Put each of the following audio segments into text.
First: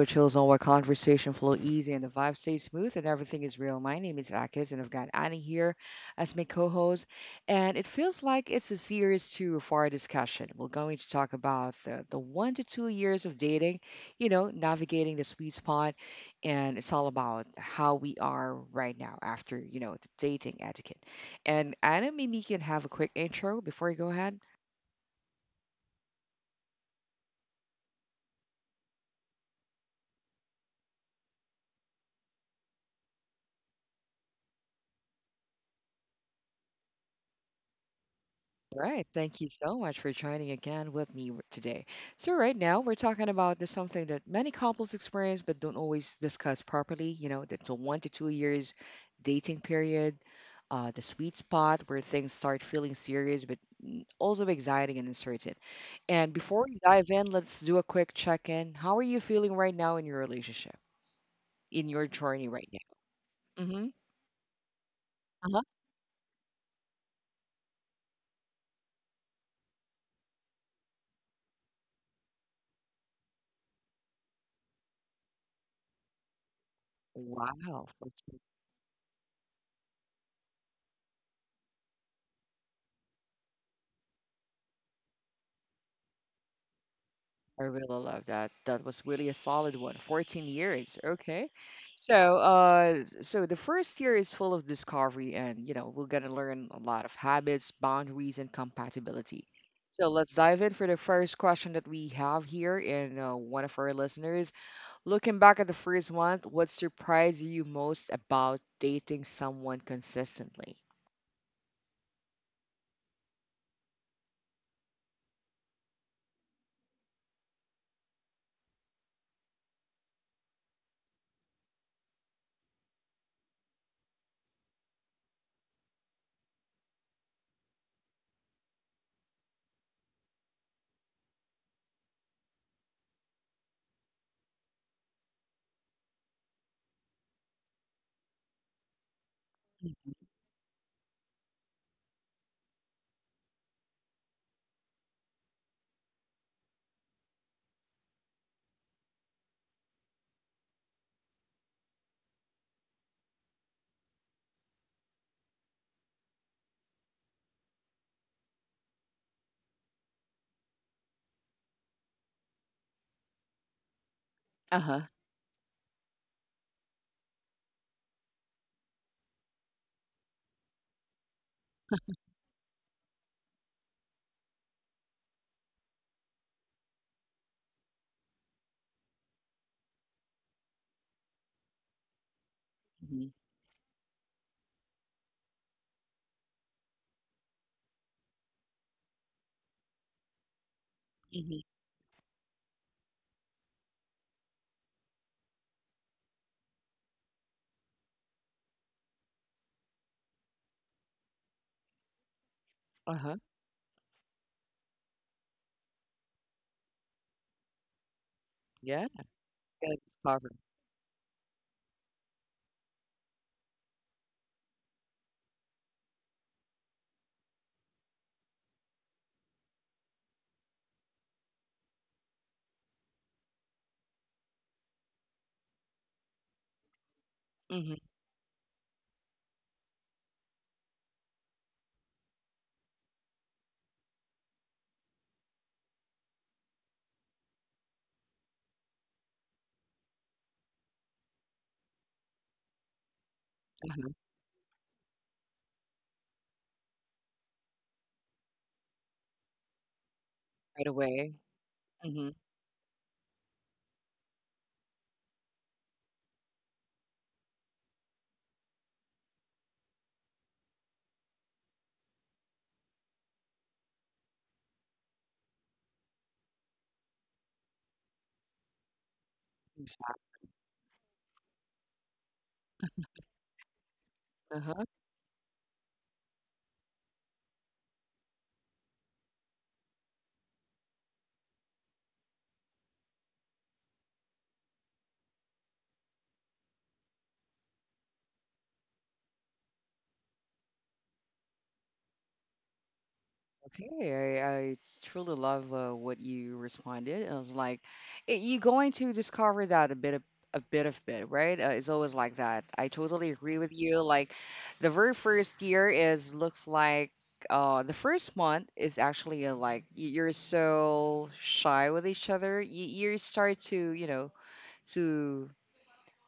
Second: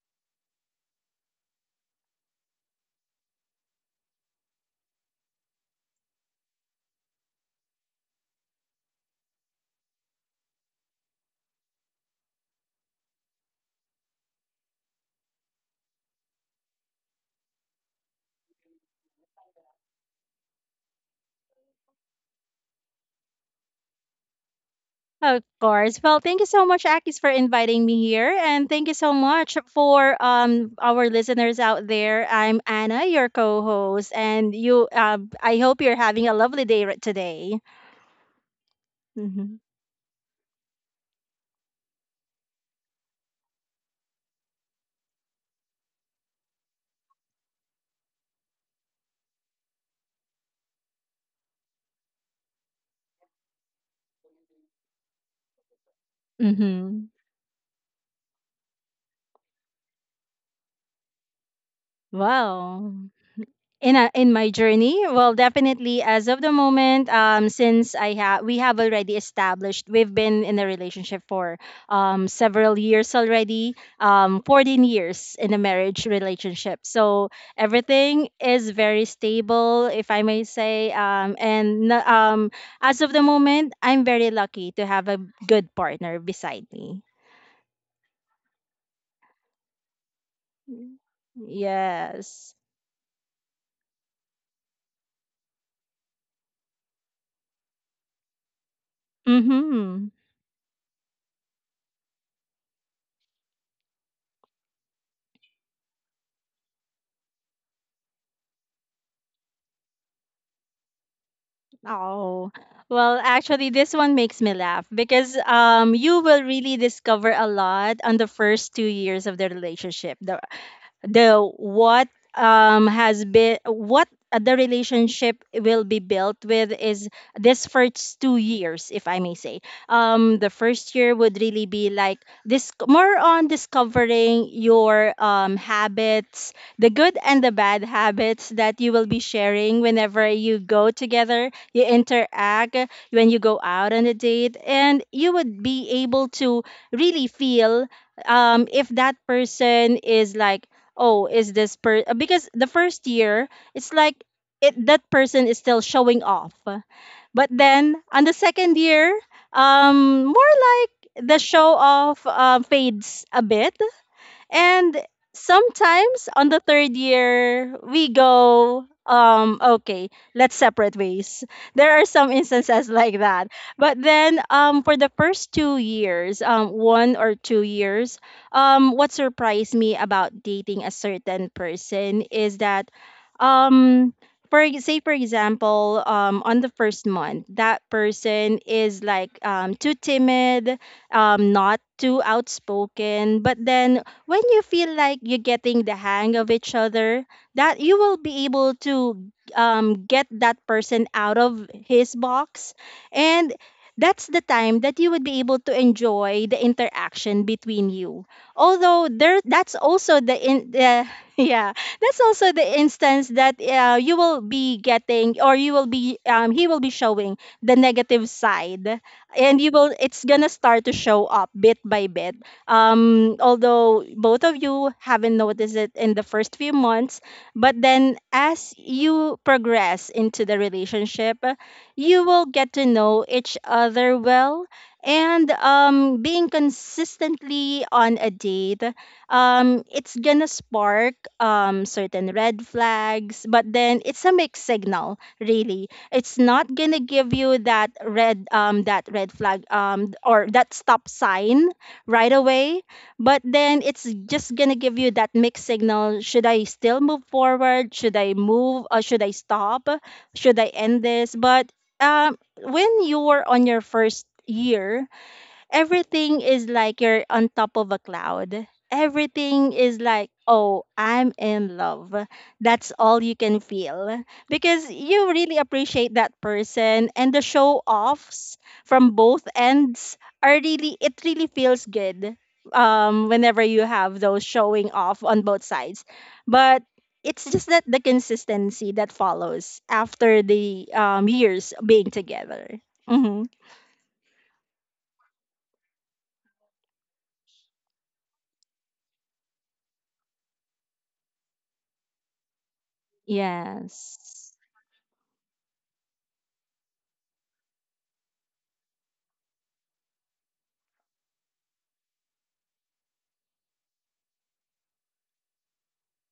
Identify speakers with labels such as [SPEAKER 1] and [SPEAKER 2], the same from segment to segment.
[SPEAKER 1] a chill zone where conversation flow easy and the vibe stays smooth and everything is real. My name is Akis and I've got Annie here as my co-host. And it feels like it's a series two for our discussion. We're going to talk about the 1 to 2 years of dating, navigating the sweet spot. And it's all about how we are right now after, the dating etiquette. And Anna, maybe you can have a quick intro before you go ahead.
[SPEAKER 2] Of course. Well, thank you so much, Akis, for inviting me here. And thank you so much for our listeners out there. I'm Anna, your co-host, and you I hope you're having a lovely day today.
[SPEAKER 1] All right. Thank you
[SPEAKER 2] Mm-hmm.
[SPEAKER 1] so much for joining again with me today. So right now we're talking about this something that many couples experience but don't always discuss properly. That's a 1 to 2 years dating period, the sweet spot where things start feeling serious but also exciting and uncertain. And before we
[SPEAKER 2] Mm-hmm.
[SPEAKER 1] dive in, let's do a quick check-in. How are you feeling right now in your relationship, in your journey right
[SPEAKER 2] Wow.
[SPEAKER 1] now? Mm-hmm.
[SPEAKER 2] In my journey. Well,
[SPEAKER 1] Uh-huh.
[SPEAKER 2] definitely as of the moment, since I have we have already established we've been in a relationship for several years already, 14 years in a marriage relationship. So
[SPEAKER 1] Wow.
[SPEAKER 2] everything is very stable, if I may say, and as of the moment, I'm very lucky to have a good partner beside me.
[SPEAKER 1] I really love that. That was really a solid one. 14 years. Okay. So,
[SPEAKER 2] Yes.
[SPEAKER 1] uh, so the first year is full of discovery and, we're going to learn a lot of habits, boundaries, and compatibility.
[SPEAKER 2] Mhm.
[SPEAKER 1] So let's dive in for the first question that we have here in one of our listeners. Looking back at the first one, what surprised you most about dating someone consistently?
[SPEAKER 2] Oh, well, actually, this one makes me laugh because you will really discover a lot on the first 2 years of the relationship, the what has been what the relationship will be built with is this first 2 years, if I may say. The first year would really be like this, more on discovering your habits, the good and the bad habits that you will be sharing whenever
[SPEAKER 1] Mhm.
[SPEAKER 2] you go together, you interact, when you go out on a date, and you would be able to really feel if that person is like, oh, is this per because the first year, it's like, it that person is still showing off. But then on the second year, more like the show off fades a bit. And
[SPEAKER 1] Uh-huh.
[SPEAKER 2] sometimes on the third year, we go, okay, let's separate ways. There are some instances like that. But then for the first 2 years, 1 or 2 years, what surprised me about dating a certain person is that,
[SPEAKER 1] Hmm.
[SPEAKER 2] um, say for example, on the first month, that person is like too timid,
[SPEAKER 1] Hmm.
[SPEAKER 2] not too outspoken. But then when you feel like you're getting the hang of each other, that you will be able to get that person out of his box.
[SPEAKER 1] Uh-huh.
[SPEAKER 2] And that's the time that you would be able to enjoy the interaction between you. Although
[SPEAKER 1] Yeah.
[SPEAKER 2] there, that's
[SPEAKER 1] Gotta
[SPEAKER 2] also the
[SPEAKER 1] discover.
[SPEAKER 2] in the yeah, that's also the instance that you will be getting, or you will be he will be showing the negative side. And you will it's gonna start to show up bit by bit, although both of you haven't noticed it in the first few months. But then
[SPEAKER 1] Hmm.
[SPEAKER 2] as you progress into the relationship, you will get to know each other well. And being consistently on a date, it's gonna spark certain red flags. But then
[SPEAKER 1] Uh-huh.
[SPEAKER 2] it's a mixed signal, really. It's not gonna give you that red, that red flag or that
[SPEAKER 1] Right
[SPEAKER 2] stop
[SPEAKER 1] away.
[SPEAKER 2] sign right
[SPEAKER 1] Mm-hmm.
[SPEAKER 2] away. But then it's just gonna give you that mixed signal. Should I still move forward? Should I move? Or should I stop? Should I end this? But when you were on your first year, everything is like you're on top of a cloud. Everything is
[SPEAKER 1] Exactly.
[SPEAKER 2] like, oh, I'm in love. That's all you can feel, because
[SPEAKER 1] Uh-huh.
[SPEAKER 2] you really appreciate that person, and the show offs from both ends are really, it really feels good whenever you have those showing off on both sides. But it's just that the consistency that follows after the, years being together. Hmm.
[SPEAKER 1] Okay. I truly love what you responded. I was like, you're going to discover that a bit, right? It's always like that. I totally agree with you. Like,
[SPEAKER 2] Yes.
[SPEAKER 1] the very first year is looks like the first month is actually like you're so shy with each other. You start to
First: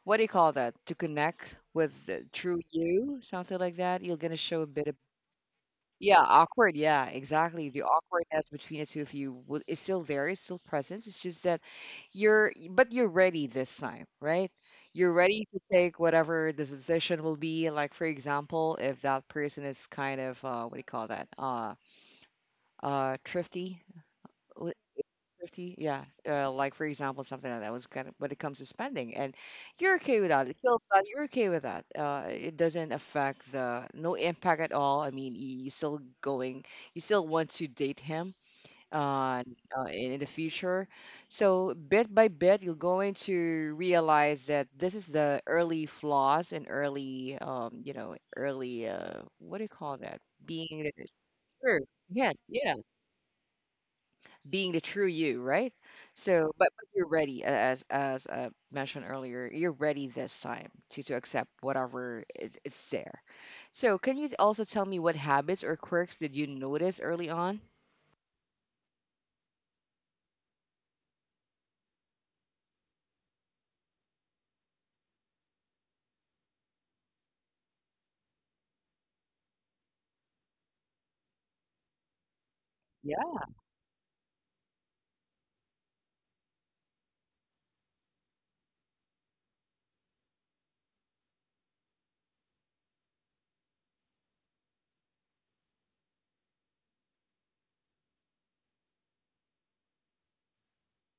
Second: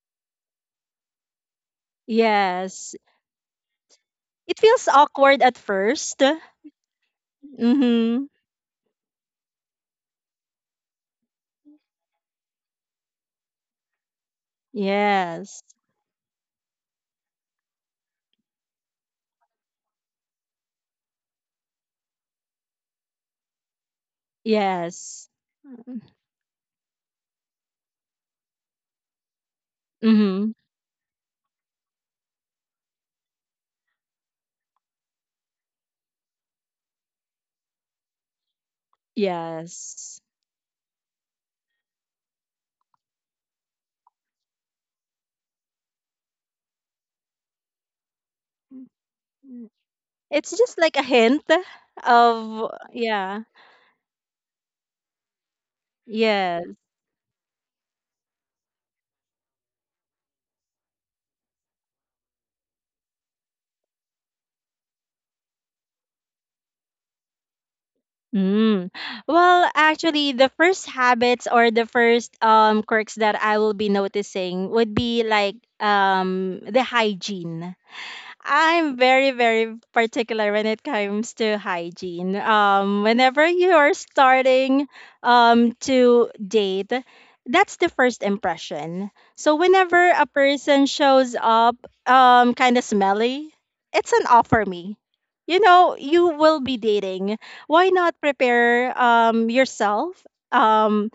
[SPEAKER 1] what do you call that? To connect with the true
[SPEAKER 2] Yes.
[SPEAKER 1] you, something like that. You're gonna
[SPEAKER 2] It
[SPEAKER 1] show a
[SPEAKER 2] feels
[SPEAKER 1] bit.
[SPEAKER 2] awkward at
[SPEAKER 1] Yeah,
[SPEAKER 2] first.
[SPEAKER 1] awkward. Yeah, exactly. The
[SPEAKER 2] Mm-hmm.
[SPEAKER 1] awkwardness between the two of you is still there. It's still present. It's just that but you're ready this time, right? You're ready to
[SPEAKER 2] Yes.
[SPEAKER 1] take whatever the decision will be. Like for example, if that person is kind of what do you call that? Thrifty, w-
[SPEAKER 2] Yes.
[SPEAKER 1] 50, yeah, like for example something like that was kind of when it comes to spending, and you're okay with that.
[SPEAKER 2] Mm-hmm.
[SPEAKER 1] It feels that you're okay with that. It doesn't affect the, no impact at all. I mean, you still want to date him uh, in
[SPEAKER 2] Yes.
[SPEAKER 1] the future. So bit by bit you're going to realize that this is the early flaws and early, early, what do you call that,
[SPEAKER 2] It's just
[SPEAKER 1] being,
[SPEAKER 2] like a hint
[SPEAKER 1] sure, yeah, yeah,
[SPEAKER 2] of, yeah.
[SPEAKER 1] being the true you, right? So,
[SPEAKER 2] Yes.
[SPEAKER 1] but you're ready, as mentioned earlier, you're ready this time to accept whatever is there. So, can you also tell me what habits or quirks did you notice early on?
[SPEAKER 2] Mm. Well, actually, the first habits or the first quirks that I will be noticing would be like, the hygiene. I'm very, very particular when it comes to hygiene.
[SPEAKER 1] Yeah.
[SPEAKER 2] Whenever you are starting to date, that's the first impression. So whenever a person shows up kind of smelly, it's an off for me. You know, you will be dating. Why not prepare yourself? Um,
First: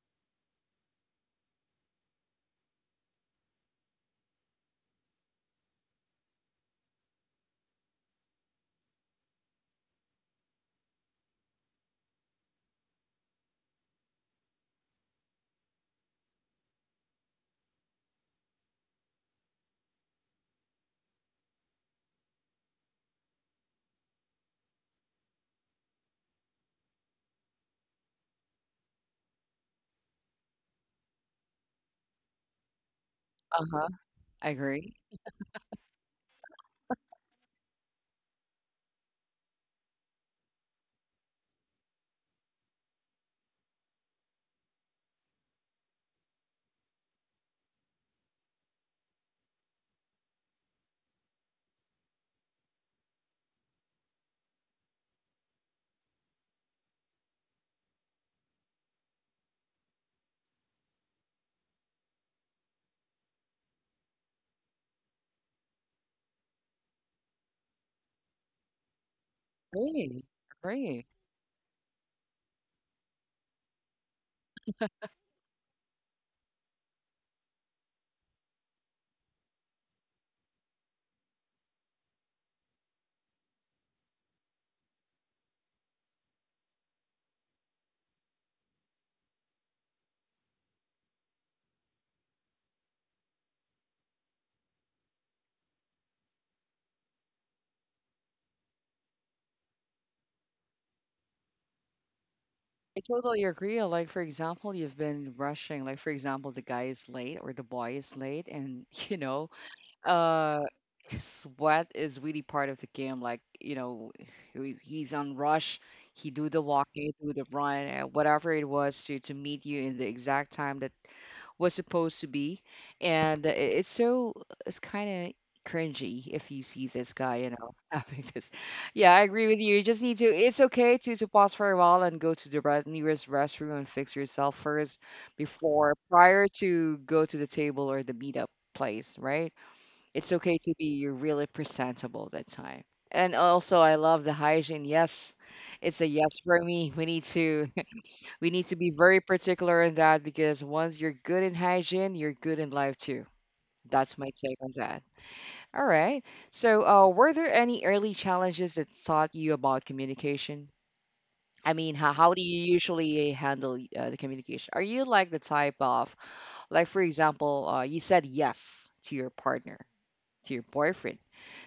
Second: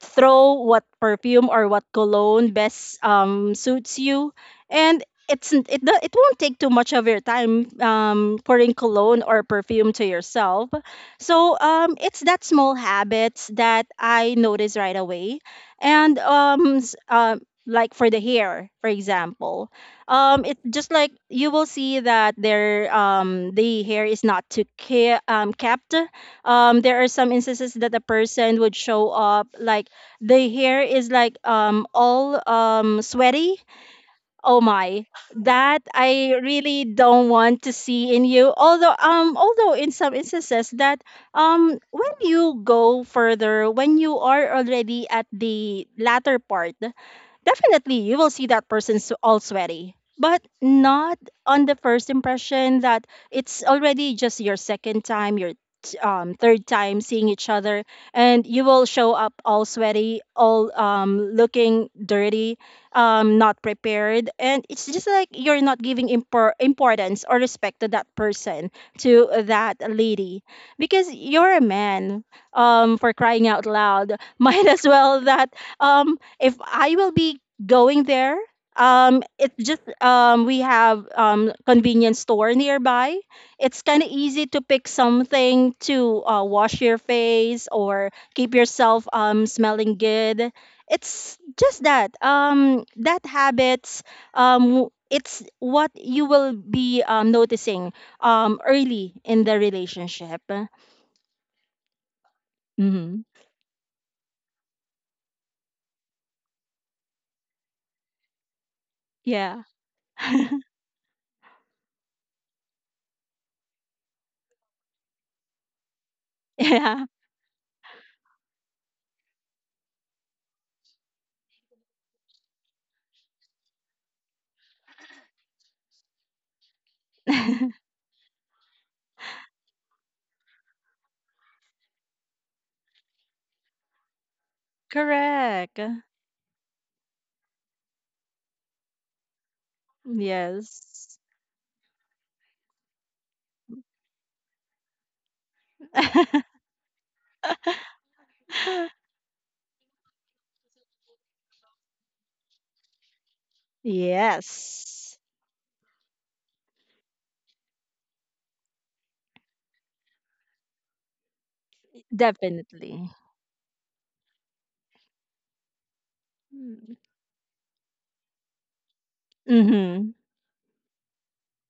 [SPEAKER 2] Throw what perfume or what cologne best suits you, and it's n- it do- it won't take too much of your time pouring cologne or perfume to yourself. So it's that small habits that I notice right away, and, like, for the hair, for example, it just like you will see that the hair is not too kept. There are some instances that a person would show up like the hair is like all sweaty.
[SPEAKER 1] Uh huh. I
[SPEAKER 2] Oh
[SPEAKER 1] agree.
[SPEAKER 2] my, that I really don't want to see in you. Although, in some instances that, when you go further, when you are already at the latter part, definitely, you will see that all sweaty, but not on the first impression. That it's already just your second time, your third time seeing each other, and you will show up all sweaty, all looking dirty, not prepared, and it's just like you're not giving importance or respect to that person, to that
[SPEAKER 1] Agree.
[SPEAKER 2] lady,
[SPEAKER 1] Agree.
[SPEAKER 2] because you're a man. For crying out loud, might as well that, if I will be going there, it's just, we have convenience store nearby. It's kind of easy to pick something to wash your face or keep yourself smelling good. It's just that, that habits. It's what you will be noticing early in the relationship.
[SPEAKER 1] I
[SPEAKER 2] Hmm.
[SPEAKER 1] totally agree. Like for example, you've been rushing. Like for example, the guy is late or the boy is late, and
[SPEAKER 2] Yeah.
[SPEAKER 1] uh sweat is really part of the game. Like he's on rush. He do the
[SPEAKER 2] Yeah.
[SPEAKER 1] walking, do the run, and whatever it was to meet you in the exact time that was supposed to be. And it's kind of cringy if you see this guy, having this. Yeah, I agree with you. You just need to. It's okay to pause for a while and go to the nearest restroom and fix yourself first
[SPEAKER 2] Correct.
[SPEAKER 1] before prior to go to the table or the meetup place, right? It's okay to be you're
[SPEAKER 2] Yes.
[SPEAKER 1] really presentable that time. And also I love the hygiene. Yes, it's a yes for me. We need to we need to be very particular in that because once you're good in hygiene, you're good in life too. That's my take on that.
[SPEAKER 2] Yes.
[SPEAKER 1] All right. So, were there any early challenges that taught you about communication? I mean, how do you
[SPEAKER 2] Definitely.
[SPEAKER 1] usually handle the communication? Are you like the type of, like,
[SPEAKER 2] Mm.
[SPEAKER 1] for example, you said yes to your partner,
[SPEAKER 2] Mm-hmm.
[SPEAKER 1] to your boyfriend.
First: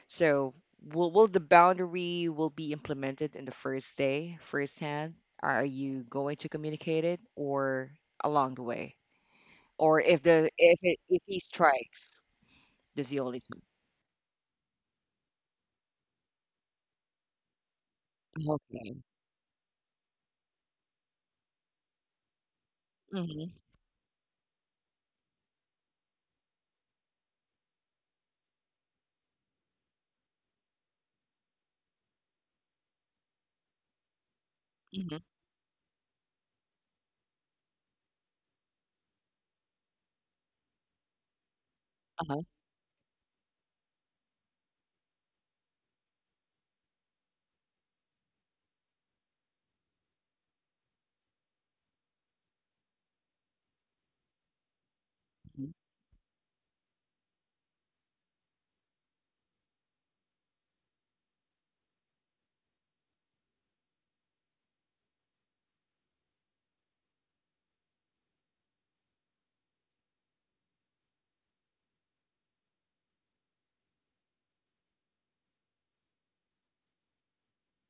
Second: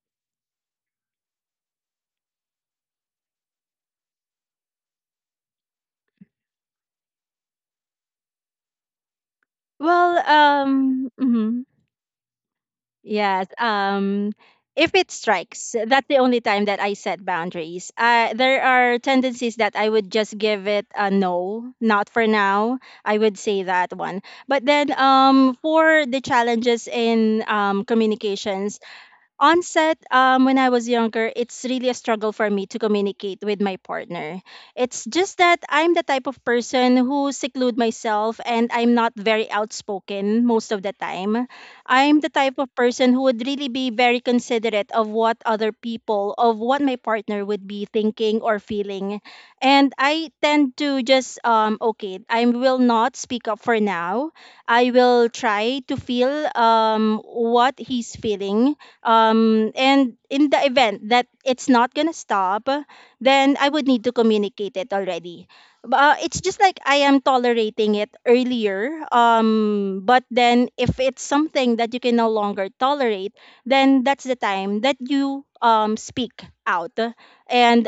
[SPEAKER 1] So will the boundary will be implemented in the first day firsthand? Are you going to communicate it or along the way? Or
[SPEAKER 2] Well,
[SPEAKER 1] if he
[SPEAKER 2] mhm.
[SPEAKER 1] strikes the
[SPEAKER 2] Yes.
[SPEAKER 1] zealism?
[SPEAKER 2] If it strikes, that's the only time that I set boundaries. There
[SPEAKER 1] Okay.
[SPEAKER 2] are tendencies that I would just give it a no, not for now. I would
[SPEAKER 1] Mm-hmm.
[SPEAKER 2] say that one. But then, for the challenges in, communications, on set, when I was younger, it's really a struggle for me to communicate with my partner. It's
[SPEAKER 1] Mm-hmm.
[SPEAKER 2] just that I'm the type of person who seclude myself, and I'm not very outspoken most of the time. I'm the
[SPEAKER 1] Uh-huh.
[SPEAKER 2] type of person who would really be very considerate of what other people, of what my partner would be thinking or feeling. And I tend to just, okay, I will not speak up for now. I will
[SPEAKER 1] Mhm.
[SPEAKER 2] try to feel what he's feeling, and in the event that it's not gonna stop, then I would need to communicate it already. It's just like I am tolerating it earlier, but then if it's something that you can no longer tolerate, then that's the time that you speak out, and,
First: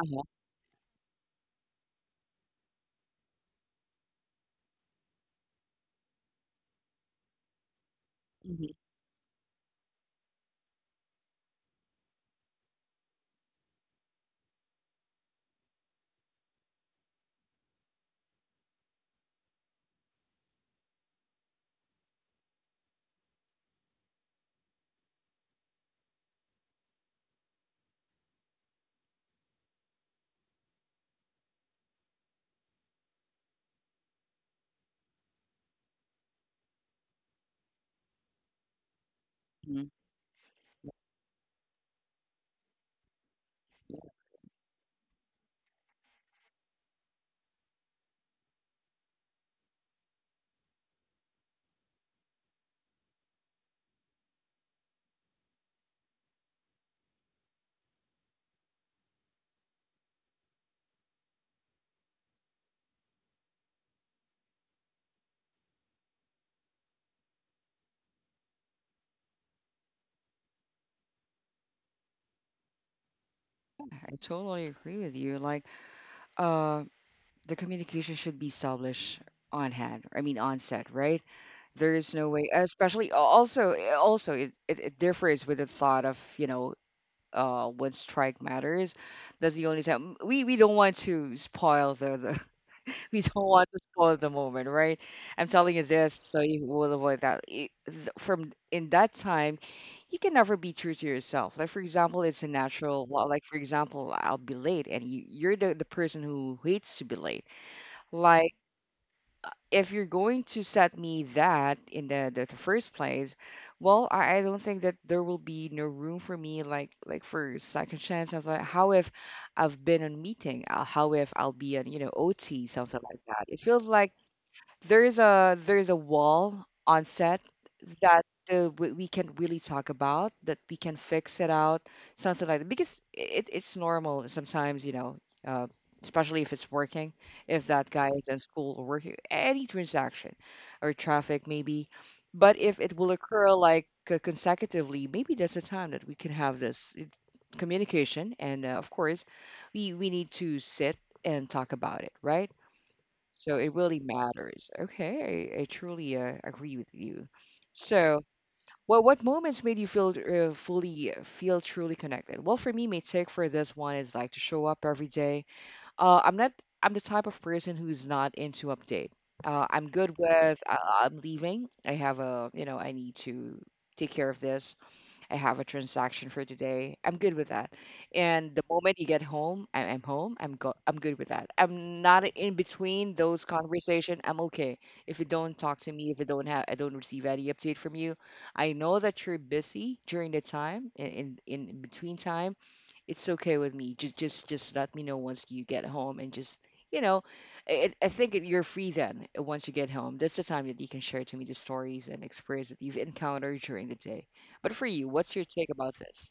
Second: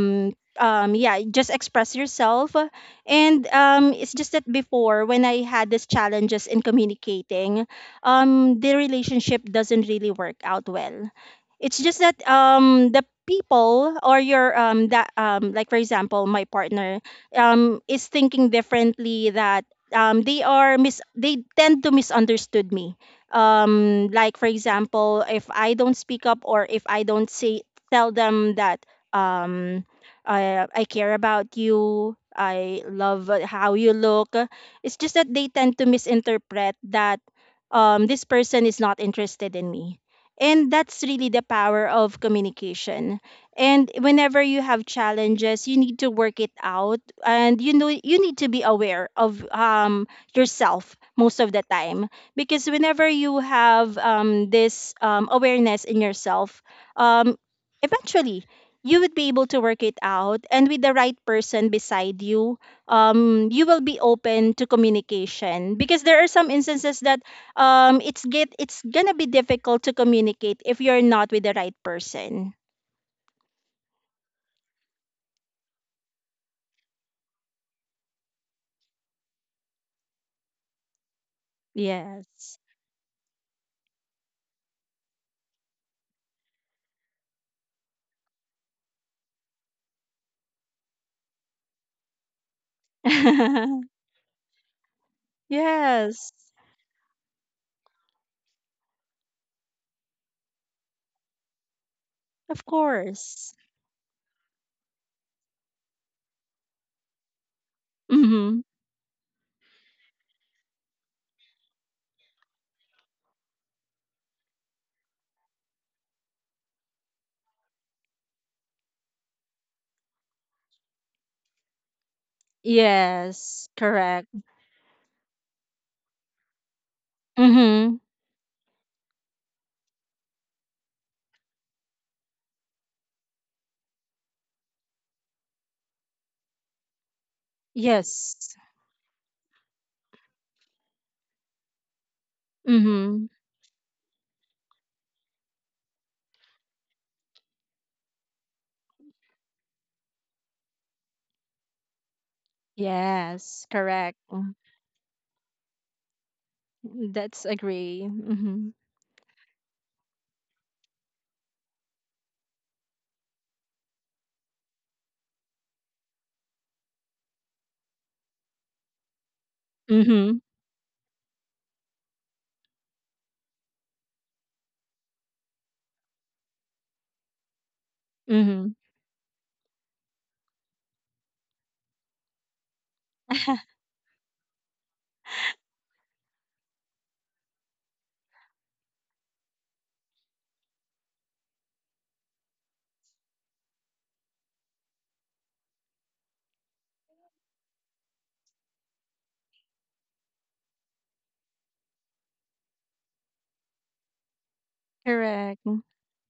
[SPEAKER 1] Uh-huh.
[SPEAKER 2] um, yeah, just express yourself. And, it's just that before when I had these challenges in communicating,
[SPEAKER 1] Mm-hmm.
[SPEAKER 2] the relationship doesn't really work out well. It's just that, the people, or your that like for example my partner, is thinking differently, that they tend to misunderstood me, like for example, if I don't speak up or if I don't say, tell them that, um I care about you, I love, how you look. It's just that they tend to misinterpret that, this person is not interested in
[SPEAKER 1] Hmm.
[SPEAKER 2] me. And that's really the power of communication. And whenever you have challenges, you need to work it out, and you know, you need to be aware of, yourself, most of the time. Because whenever you have this awareness in yourself, um, eventually you would be able to work it out. And with the right person beside you, you will be open to communication. Because there are some instances that it's gonna be difficult to communicate if you're not with the right person.
[SPEAKER 1] Yeah, I totally agree with you. Like, uh, the communication should be established on hand. I mean, on set, right? There is no way,
[SPEAKER 2] Yes.
[SPEAKER 1] especially also it differs with the thought of, when strike matters. That's the only time we don't want to spoil the we don't want to spoil the moment, right? I'm telling you this
[SPEAKER 2] Yes.
[SPEAKER 1] so you will avoid that. From in that time, you can never be true to yourself. Like for example, it's a
[SPEAKER 2] Of
[SPEAKER 1] natural law. Like
[SPEAKER 2] course.
[SPEAKER 1] for example, I'll be late, and you're the person who hates to be late. Like
[SPEAKER 2] Mm-hmm.
[SPEAKER 1] if you're going to set me that in the first place, well, I don't think that there will be no room for me, like for second chance, something like, how if I've been on meeting, how if I'll be on, OT, something like that. It
[SPEAKER 2] Yes.
[SPEAKER 1] feels like
[SPEAKER 2] Correct.
[SPEAKER 1] there's a wall on set
[SPEAKER 2] Mm-hmm.
[SPEAKER 1] that we can really talk about, that we can fix it out, something like that. Because it's normal sometimes, uh, especially if it's working, if that guy is in
[SPEAKER 2] Yes.
[SPEAKER 1] school or working, any transaction or traffic maybe. But if it will
[SPEAKER 2] Mm-hmm.
[SPEAKER 1] occur like consecutively, maybe that's a time that we can have this communication. And of course, we need to sit and talk about it, right? So
[SPEAKER 2] Yes.
[SPEAKER 1] it really
[SPEAKER 2] Correct.
[SPEAKER 1] matters. Okay, I truly agree with
[SPEAKER 2] Mm,
[SPEAKER 1] you.
[SPEAKER 2] that's agree.
[SPEAKER 1] So,
[SPEAKER 2] Mm-hmm.
[SPEAKER 1] well, what moments made you feel fully feel truly connected? Well, for me, my take for this one is like to show up every day. I'm not. I'm the type of person who's not into update. I'm good
[SPEAKER 2] Mm-hmm.
[SPEAKER 1] with. I'm leaving. I have a. I need to take care of this. I have a transaction for today. I'm good with that. And the
[SPEAKER 2] Mm-hmm.
[SPEAKER 1] moment you get home, I'm home. I'm good with that. I'm not in between those conversation. I'm okay. If you don't talk to me, if you don't have, I don't receive any update from you. I know that you're busy during the time in between time. It's okay with me. Just let me know once you get home and just, you know I think you're free then, once you get home. That's the time that you can share to me the stories and experience that you've encountered during the day. But for you, what's your
[SPEAKER 2] Correct.
[SPEAKER 1] take about this?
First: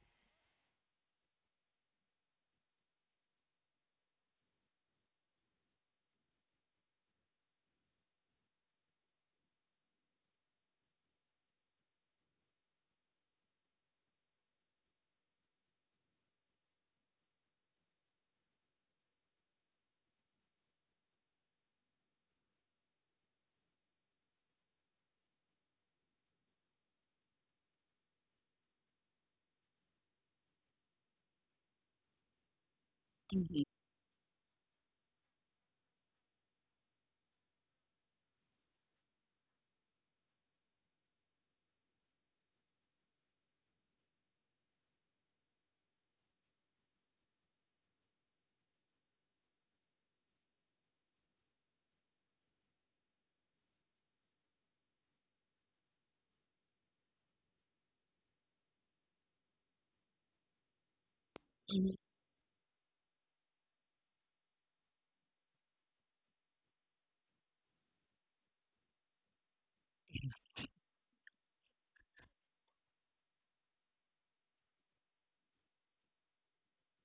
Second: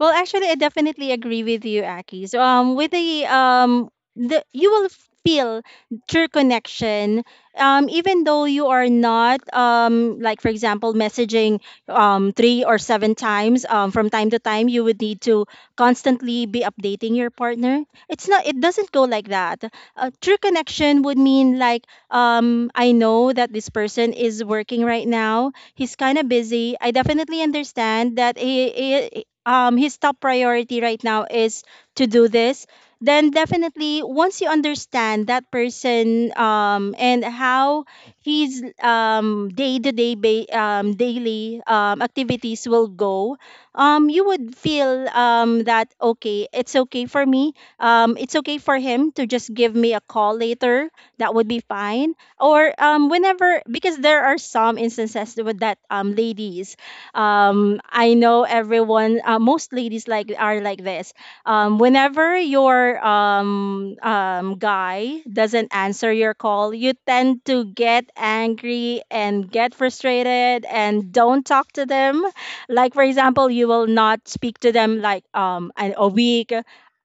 [SPEAKER 2] Well, actually, I definitely agree with you, Aki. So, with the you will feel true connection, even though you are not like for example, messaging three or seven times from time to time. You would need to constantly be updating your partner. It's not. It doesn't go like that. A true connection would mean like, I know that this person is working right now. He's kind of busy. I definitely understand that he his top priority right now is to do this. Then
[SPEAKER 1] Hmm.
[SPEAKER 2] definitely, once you understand that person and how his day to day ba- daily activities will go, you would feel that, okay, it's okay for me, it's okay for him to just give me a call later, that would be fine. Or whenever, because there are some instances with that, ladies, I know everyone, most ladies like are like this.
[SPEAKER 1] Hmm.
[SPEAKER 2] Whenever your guy doesn't answer your call, you tend to get angry and get frustrated and don't talk to them. Like for example, you will not speak to them like a week,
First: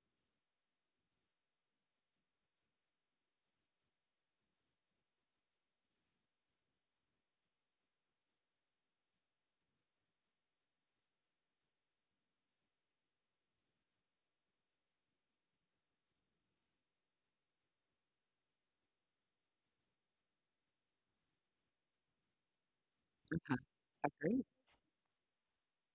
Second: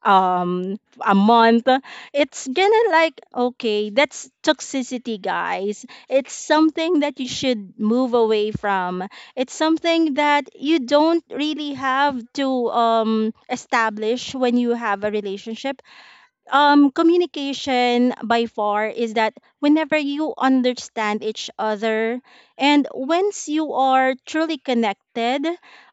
[SPEAKER 2] um a month. It's gonna like, okay, that's toxicity, guys. It's something that you should move away from. It's something that you don't really have to establish when you have a relationship. Communication by far is that whenever you understand each other. And once
[SPEAKER 1] uh
[SPEAKER 2] you are
[SPEAKER 1] Agree.
[SPEAKER 2] truly connected,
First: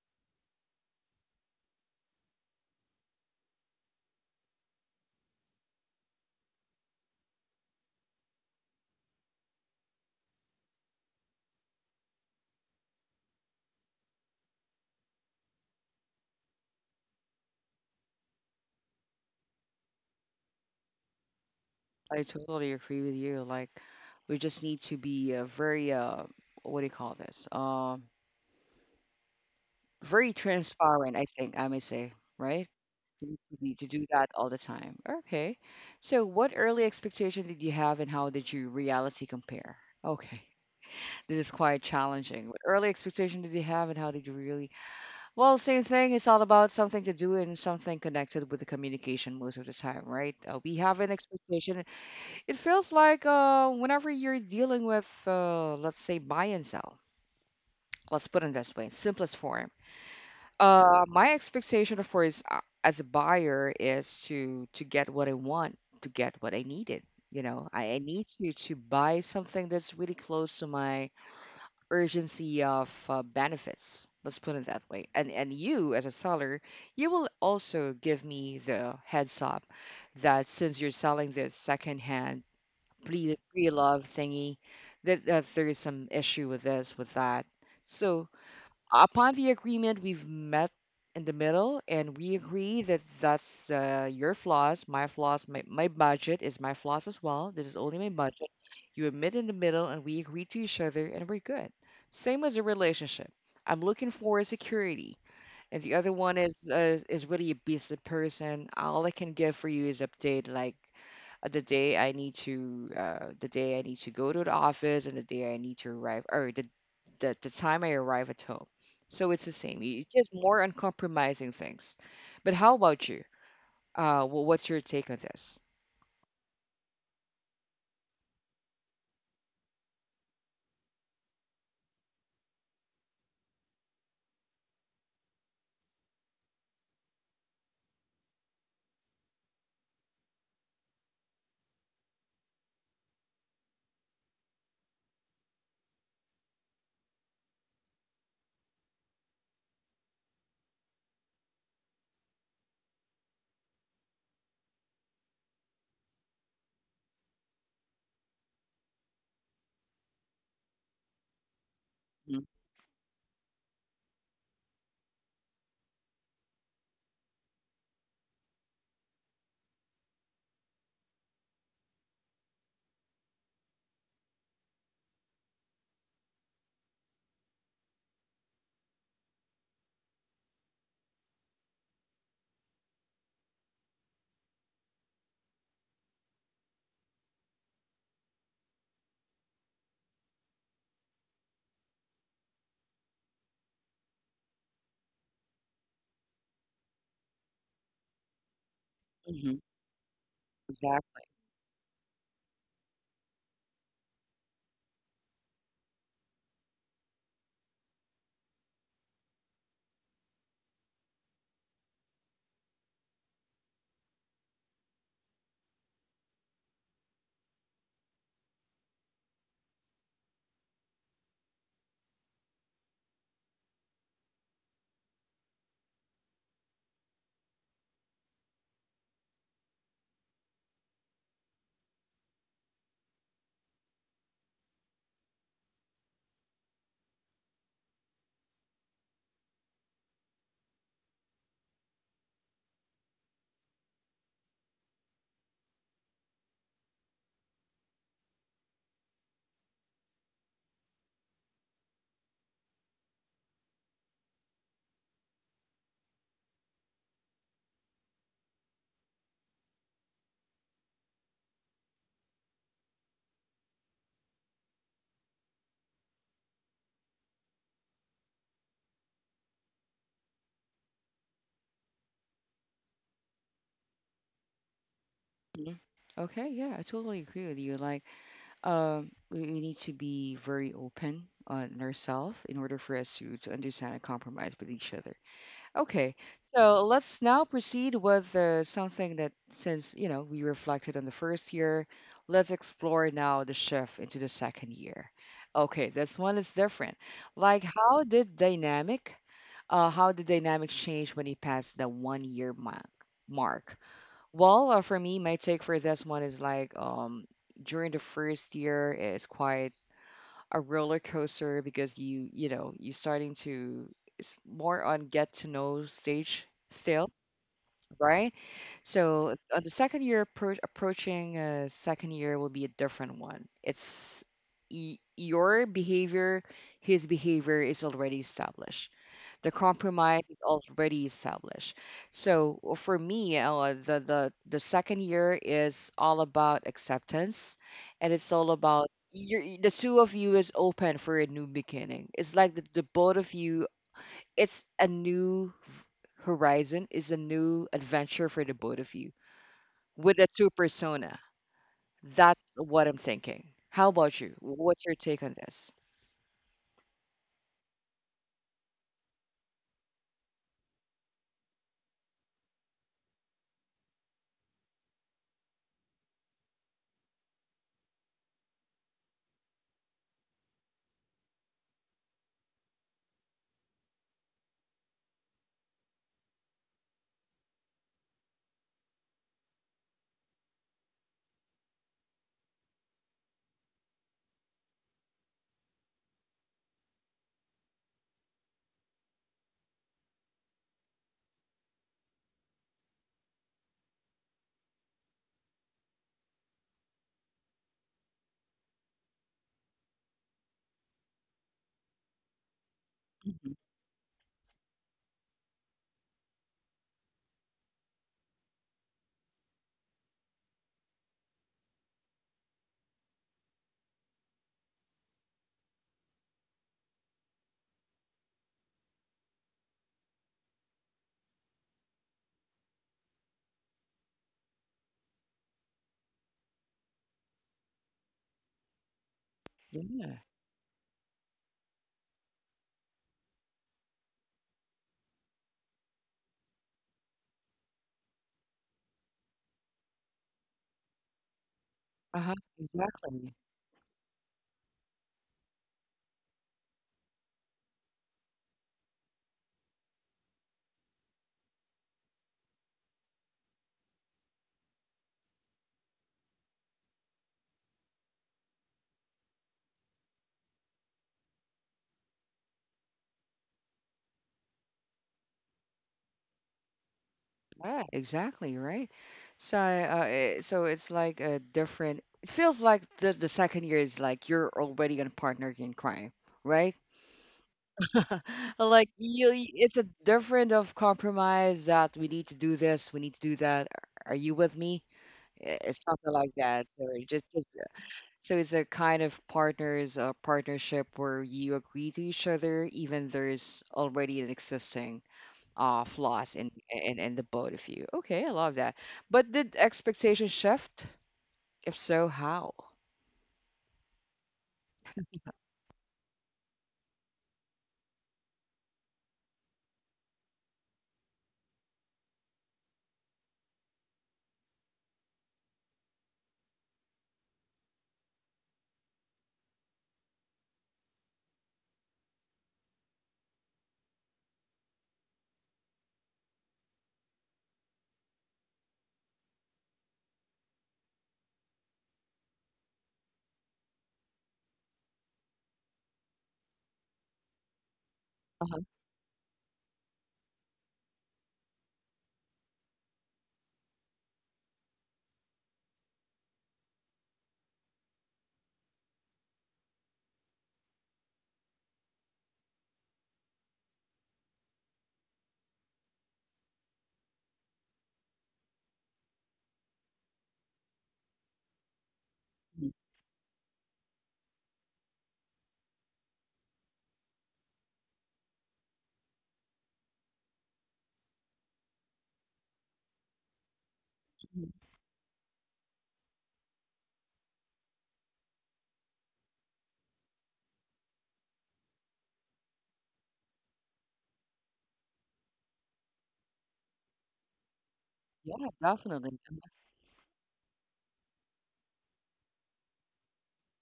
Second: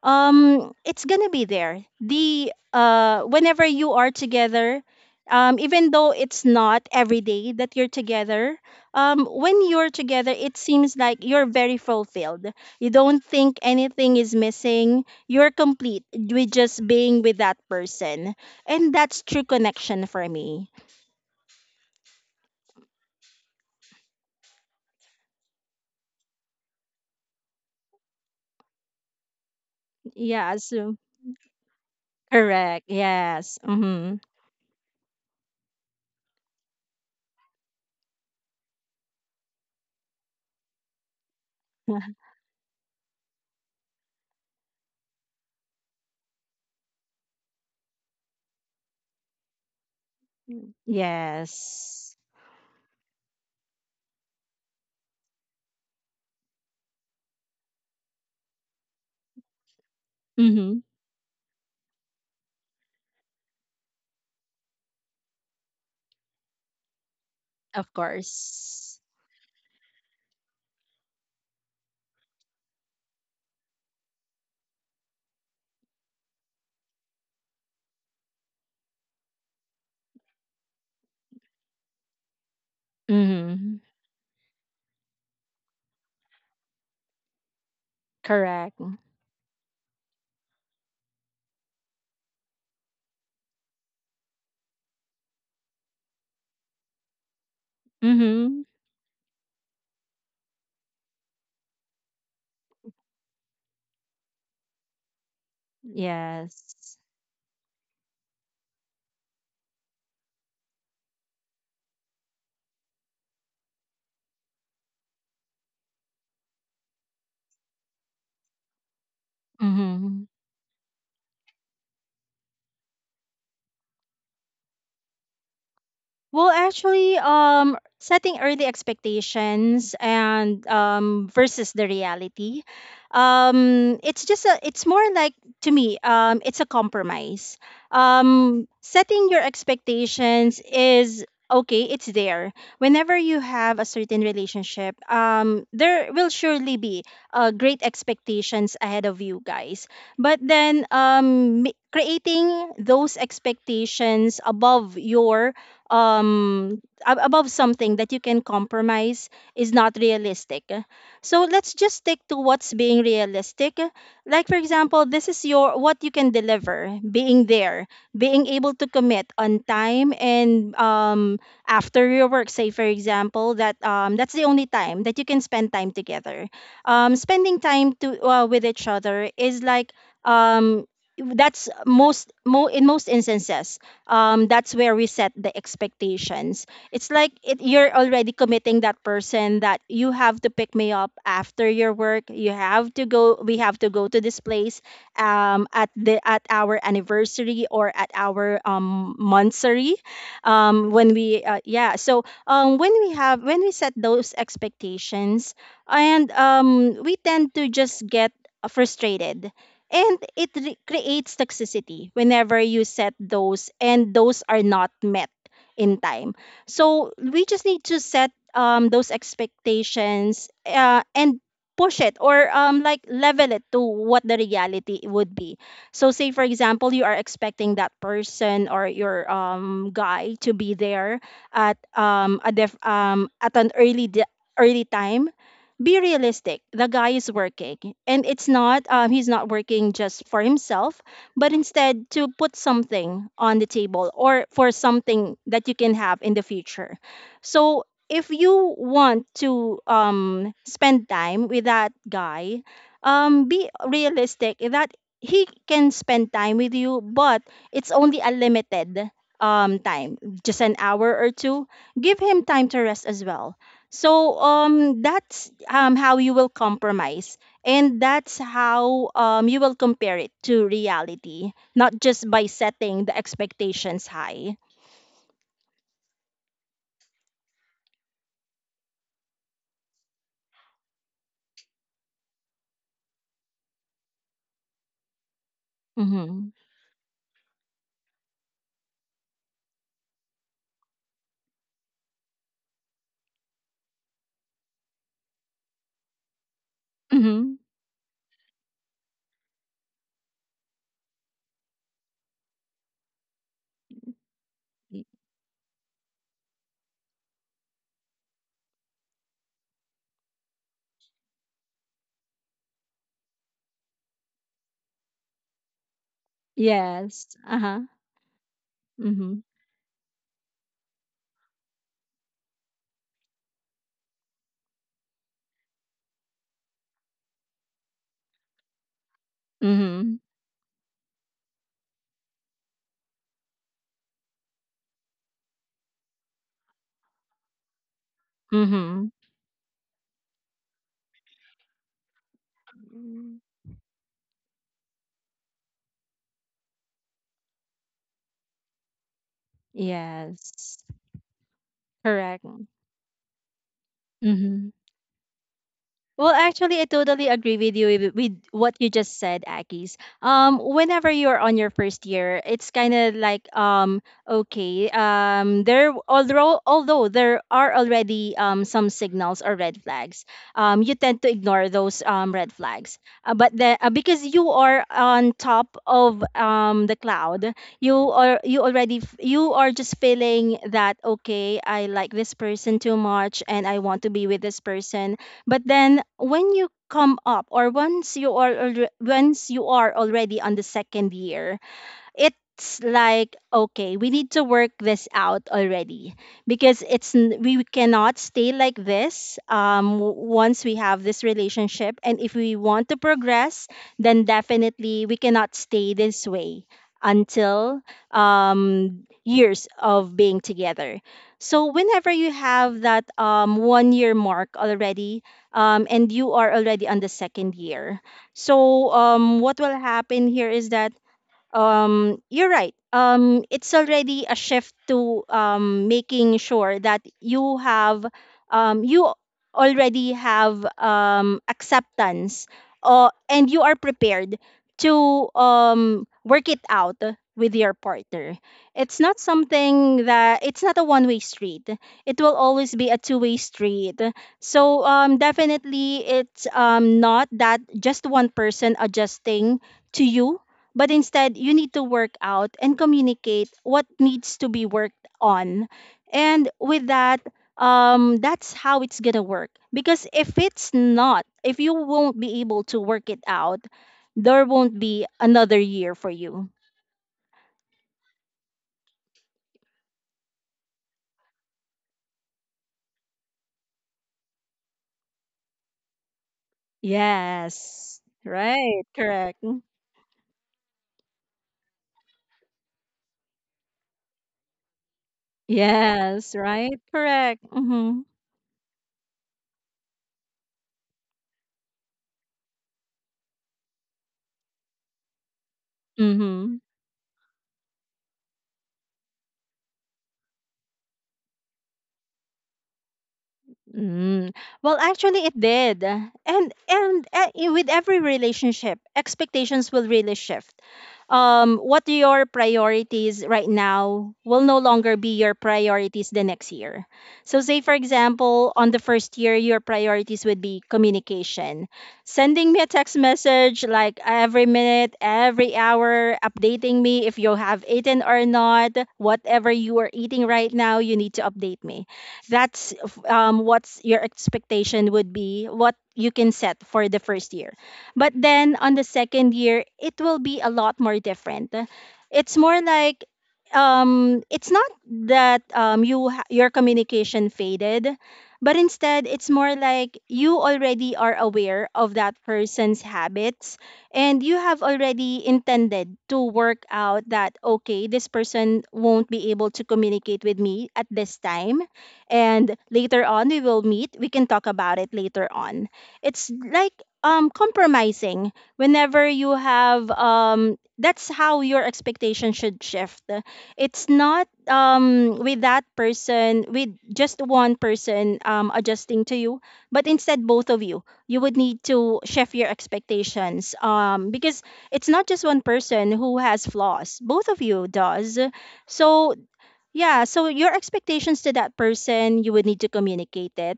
[SPEAKER 2] it's gonna be there. The Whenever you are together, even though it's not every day that you're together, when you're together it seems like you're very fulfilled. You don't think anything is missing. You're complete with just being with that person. And that's true connection for me.
[SPEAKER 1] I totally agree with you. Like, we just need to be, very, what do you call this? Very
[SPEAKER 2] Yeah, so
[SPEAKER 1] transparent, I think I may say, right?
[SPEAKER 2] correct.
[SPEAKER 1] We need to
[SPEAKER 2] Yes.
[SPEAKER 1] be to do
[SPEAKER 2] Mm-hmm.
[SPEAKER 1] that all the time. Okay. So, what early expectation did you have, and how did your reality compare? Okay, this is quite challenging. What early expectation did you have, and how did you really. Well, same thing. It's all about something to do and something connected with the communication most of the time, right? We have an expectation.
[SPEAKER 2] Yes.
[SPEAKER 1] It feels like whenever you're dealing with, let's say, buy and sell, let's put it this way, simplest form.
[SPEAKER 2] Mm-hmm.
[SPEAKER 1] My expectation, of course, as a buyer is to get what I want, to get what I needed. I
[SPEAKER 2] Of
[SPEAKER 1] need you to
[SPEAKER 2] course.
[SPEAKER 1] buy something that's really close to my urgency of, benefits. Let's put it that way. And you as a seller, you will also give me the heads up that since you're selling this secondhand pre
[SPEAKER 2] Mm-hmm.
[SPEAKER 1] love thingy, that, there is some issue with this, with that. So,
[SPEAKER 2] Correct.
[SPEAKER 1] upon the agreement, we've met in the middle and we agree that that's, your flaws, my flaws, my budget is my flaws as well. This is only my budget.
[SPEAKER 2] Mm-hmm.
[SPEAKER 1] You admit in the middle and we agree to each other and we're good. Same as a relationship. I'm looking for security. And the other one is uh,
[SPEAKER 2] Yes.
[SPEAKER 1] is really a busy person. All I can give for you is update like the day I need to go to the office and the day I need to arrive or the time I arrive at home. So it's the same. It's
[SPEAKER 2] Mm-hmm.
[SPEAKER 1] just more uncompromising things. But how about you? What's your take on this?
[SPEAKER 2] Well, actually, setting early expectations and, versus the reality, it's just a, it's more like, to me, it's a compromise. Setting your expectations is okay. It's there. Whenever you have a certain relationship, there will surely be great expectations ahead of you guys. But then, creating those expectations above your, um above something that you can compromise is not realistic. So let's just stick to what's being realistic. Like for example, this is your what you can deliver, being there, being able to commit on time. And after your work, say for example that, that's the only time that you can spend time together. Spending time to, with each other is like, um that's most, in most instances, that's where we set the expectations. It's like it, you're already committing that person that you have to pick me up after your work. You have to go. We have to go to this place, at the at our anniversary or at our,
[SPEAKER 1] Mm-hmm.
[SPEAKER 2] monthsary, when
[SPEAKER 1] Exactly.
[SPEAKER 2] we, yeah. So when we have when we set those expectations. And we tend to just get frustrated, and it, creates toxicity whenever you set those and those are not met in time. So we just need to set, those expectations, and push it, or like level it to what the reality would be. So say for example, you are expecting that person or your, guy to be there at, at an early, early time. Be realistic. The guy is working, and it's not he's not working just for himself, but instead to put something on the table or for something that you can have in the future. So if you want to spend time with that guy, be realistic that he can spend time with you, but it's only a limited, time, just an hour or two. Give him time to rest as well. So that's how you will compromise, and that's how you will compare it to reality, not just by setting the expectations high.
[SPEAKER 1] hmm Okay, yeah, I totally agree with you. Like, we need to be very open on ourselves in order for us to understand and compromise with each other. Okay,
[SPEAKER 2] Mhm.
[SPEAKER 1] so let's now proceed with something that, since you know we reflected on the first year, let's explore now the shift into the second year. Okay, this one is different.
[SPEAKER 2] Mhm.
[SPEAKER 1] Like, how did dynamic change when you passed the one year mark? Well, for
[SPEAKER 2] Y-
[SPEAKER 1] me, my take for this one is like during the first year, it's quite a roller coaster because you know you're starting to it's more on get to know stage still,
[SPEAKER 2] Yes. Uh-huh.
[SPEAKER 1] right? So
[SPEAKER 2] Mhm.
[SPEAKER 1] on the second year approaching second year will be a different one. It's your behavior, his behavior is already established. The compromise
[SPEAKER 2] Mhm.
[SPEAKER 1] is already established. So for me, the second year is all about acceptance, and it's all about.
[SPEAKER 2] Mhm.
[SPEAKER 1] The two of you is open for a new beginning. It's like the both of
[SPEAKER 2] Mm.
[SPEAKER 1] you. It's a new horizon, is a new adventure for the both of you with a two
[SPEAKER 2] Yes.
[SPEAKER 1] persona. That's
[SPEAKER 2] Correct.
[SPEAKER 1] what I'm thinking. How about you?
[SPEAKER 2] Mhm.
[SPEAKER 1] What's your take on this?
[SPEAKER 2] Well, actually, I totally agree with you with, what you just said, Akis. Whenever you're on your first year, it's kind of like, okay, there although there are already, some signals or red flags, you tend to ignore those, red flags. But the because you are on top of the cloud, you are you already f- you are just feeling that, okay, I like this person too much, and I want to be with this person. But then when you come up, or once you are already on the second year, it's like, okay, we need to work this out already. Because we cannot stay like this, once we have this relationship, and if we want to
[SPEAKER 1] Mhm.
[SPEAKER 2] progress, then definitely we cannot stay this way until, years of being together. So whenever you have that, one year mark already, and you are already on the second year, so what will happen here is that, you're right, it's already a shift to, making sure that you have, you already
[SPEAKER 1] Yeah.
[SPEAKER 2] have, acceptance, and you are prepared to work it out with your partner. It's not something that, it's not a one way street, it will
[SPEAKER 1] Uh-huh.
[SPEAKER 2] always be a two
[SPEAKER 1] Exactly.
[SPEAKER 2] way street. So definitely it's not that just one person adjusting to you, but instead, you need to work out and communicate what needs to be worked on. And with that, that's how it's going to work. Because if it's not, if you won't be able to work it out, there won't be another year for you.
[SPEAKER 1] Yeah, exactly, right? So so it's like a different, it feels like the second year is like you're already a partner in crime, right?
[SPEAKER 2] Yes. Right.
[SPEAKER 1] Like
[SPEAKER 2] Correct.
[SPEAKER 1] it's a different of compromise that we need to do this, we need to do that. Are you with me? It's something like
[SPEAKER 2] Yes.
[SPEAKER 1] that.
[SPEAKER 2] Right.
[SPEAKER 1] So it just,
[SPEAKER 2] Correct.
[SPEAKER 1] just
[SPEAKER 2] Mm-hmm.
[SPEAKER 1] so it's a kind of partners partnership where you agree to each other, even there's already an existing flaws in,
[SPEAKER 2] Mm-hmm.
[SPEAKER 1] in the both of you. Okay, I love that. But did expectations shift? If so, how?
[SPEAKER 2] Mm. Well, actually, it did, and with every relationship, expectations will really shift. What your priorities right now will no longer be your priorities the next year. So, say for example, on the first year, your priorities would be communication, sending me a text message like every minute, every hour, updating me if you have eaten or not, whatever you are eating right now, you need to update me. That's, what's your expectation would be, what you can set for the first year. But
[SPEAKER 1] Uh-huh.
[SPEAKER 2] then on the second year it will be a lot more different. It's more like, it's not that, your communication faded, but instead it's more like you already are aware of that person's habits, and you have already intended to work out that, okay, this person won't be able to communicate with me at this time, and
[SPEAKER 1] Mhm,
[SPEAKER 2] later on we will meet, we can talk about it later on. It's like, compromising, whenever you have, that's how your expectation should shift. It's not,
[SPEAKER 1] mhm.
[SPEAKER 2] with that person, with just one person, adjusting to you. But instead, both of you, would need to shift your expectations, because it's not just one person who has flaws, both of you does.
[SPEAKER 1] Yeah, definitely.
[SPEAKER 2] So yeah, so your expectations to that person, you would need to communicate it.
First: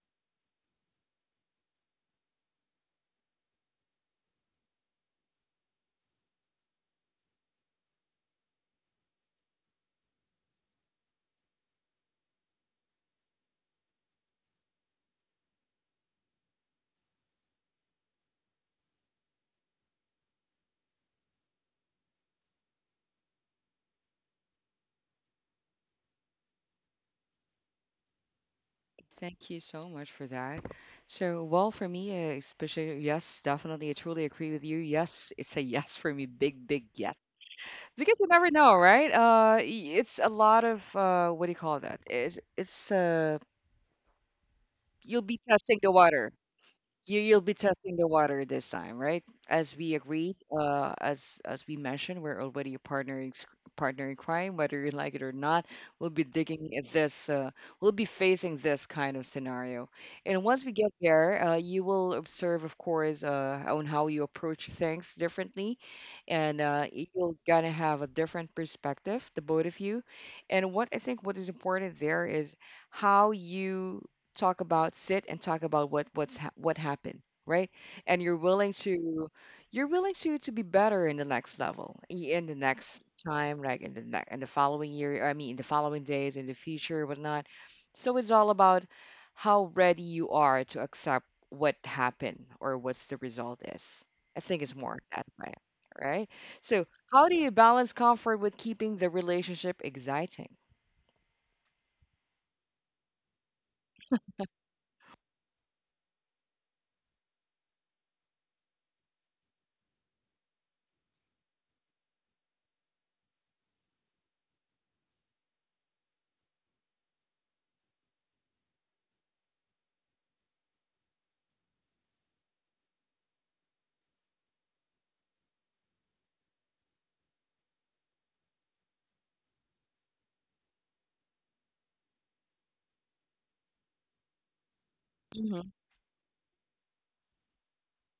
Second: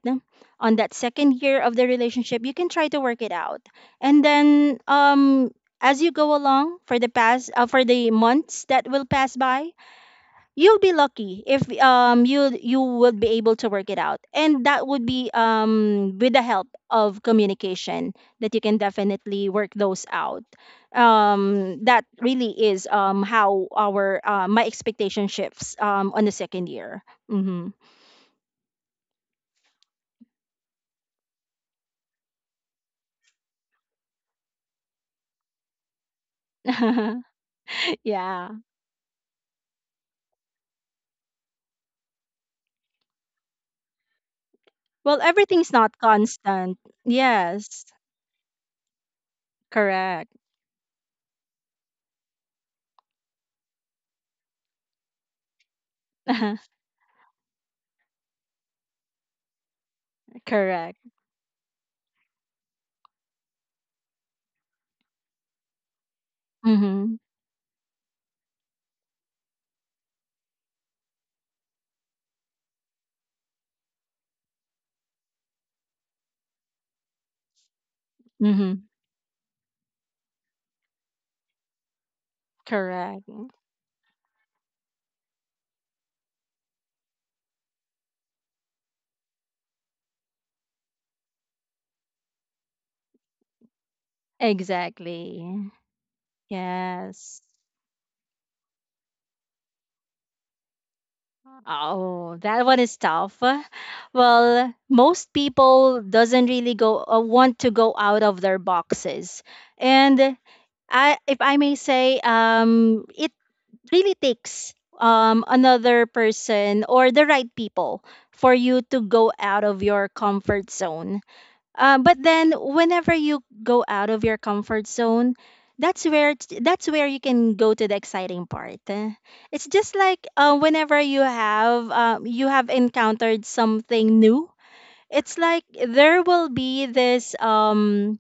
[SPEAKER 2] On that second year of the relationship, you can try to work it out. And then, as you go along for the past, for the months that will pass by, you'll be lucky if you would be able to work it out, and that would be, with the help of communication, that you can definitely work those out. That really is, how our my expectation shifts, on the second year. Mm-hmm.
[SPEAKER 1] Thank you so much for that. So, well, for me, especially, yes, definitely, I truly agree with you. Yes, it's a yes for me. Big, big yes. Because you never
[SPEAKER 2] Yeah.
[SPEAKER 1] know, right? It's a lot of what do you call that? It's you'll
[SPEAKER 2] Well,
[SPEAKER 1] be
[SPEAKER 2] everything's
[SPEAKER 1] testing the
[SPEAKER 2] not
[SPEAKER 1] water.
[SPEAKER 2] constant.
[SPEAKER 1] You'll be
[SPEAKER 2] Yes.
[SPEAKER 1] testing the water this time, right? As we
[SPEAKER 2] Correct.
[SPEAKER 1] agreed, as we mentioned, we're already a partner in crime, whether you like it or not. We'll be digging at this. We'll be facing this kind of scenario, and once we get
[SPEAKER 2] Correct.
[SPEAKER 1] there, you will observe, of course, on how you approach things differently, and
[SPEAKER 2] Mm-hmm.
[SPEAKER 1] you'll gonna have a different perspective, the both of you. And what I think what is important there is how you talk about sit and talk about what happened, right, and you're willing
[SPEAKER 2] Mm-hmm.
[SPEAKER 1] to you're willing to to be better in the next level, in the next
[SPEAKER 2] Correct.
[SPEAKER 1] time like in the following year. I mean, in the following days, in the future, whatnot. So it's all about how ready you are to accept what happened or what's the result is. I think it's more that way,
[SPEAKER 2] Exactly.
[SPEAKER 1] right? So how do
[SPEAKER 2] Yes.
[SPEAKER 1] you balance comfort with keeping the relationship exciting?
[SPEAKER 2] Oh, that one is tough. Well, most people doesn't really go want to go out of their boxes. And if I may say, it really takes, another person or the right people for you to go out of your comfort zone. But then whenever you go out of your comfort zone, that's where you can go to the exciting part. Eh, it's just like, whenever you have, you have encountered something new. It's like
[SPEAKER 1] hmm
[SPEAKER 2] there will be this, um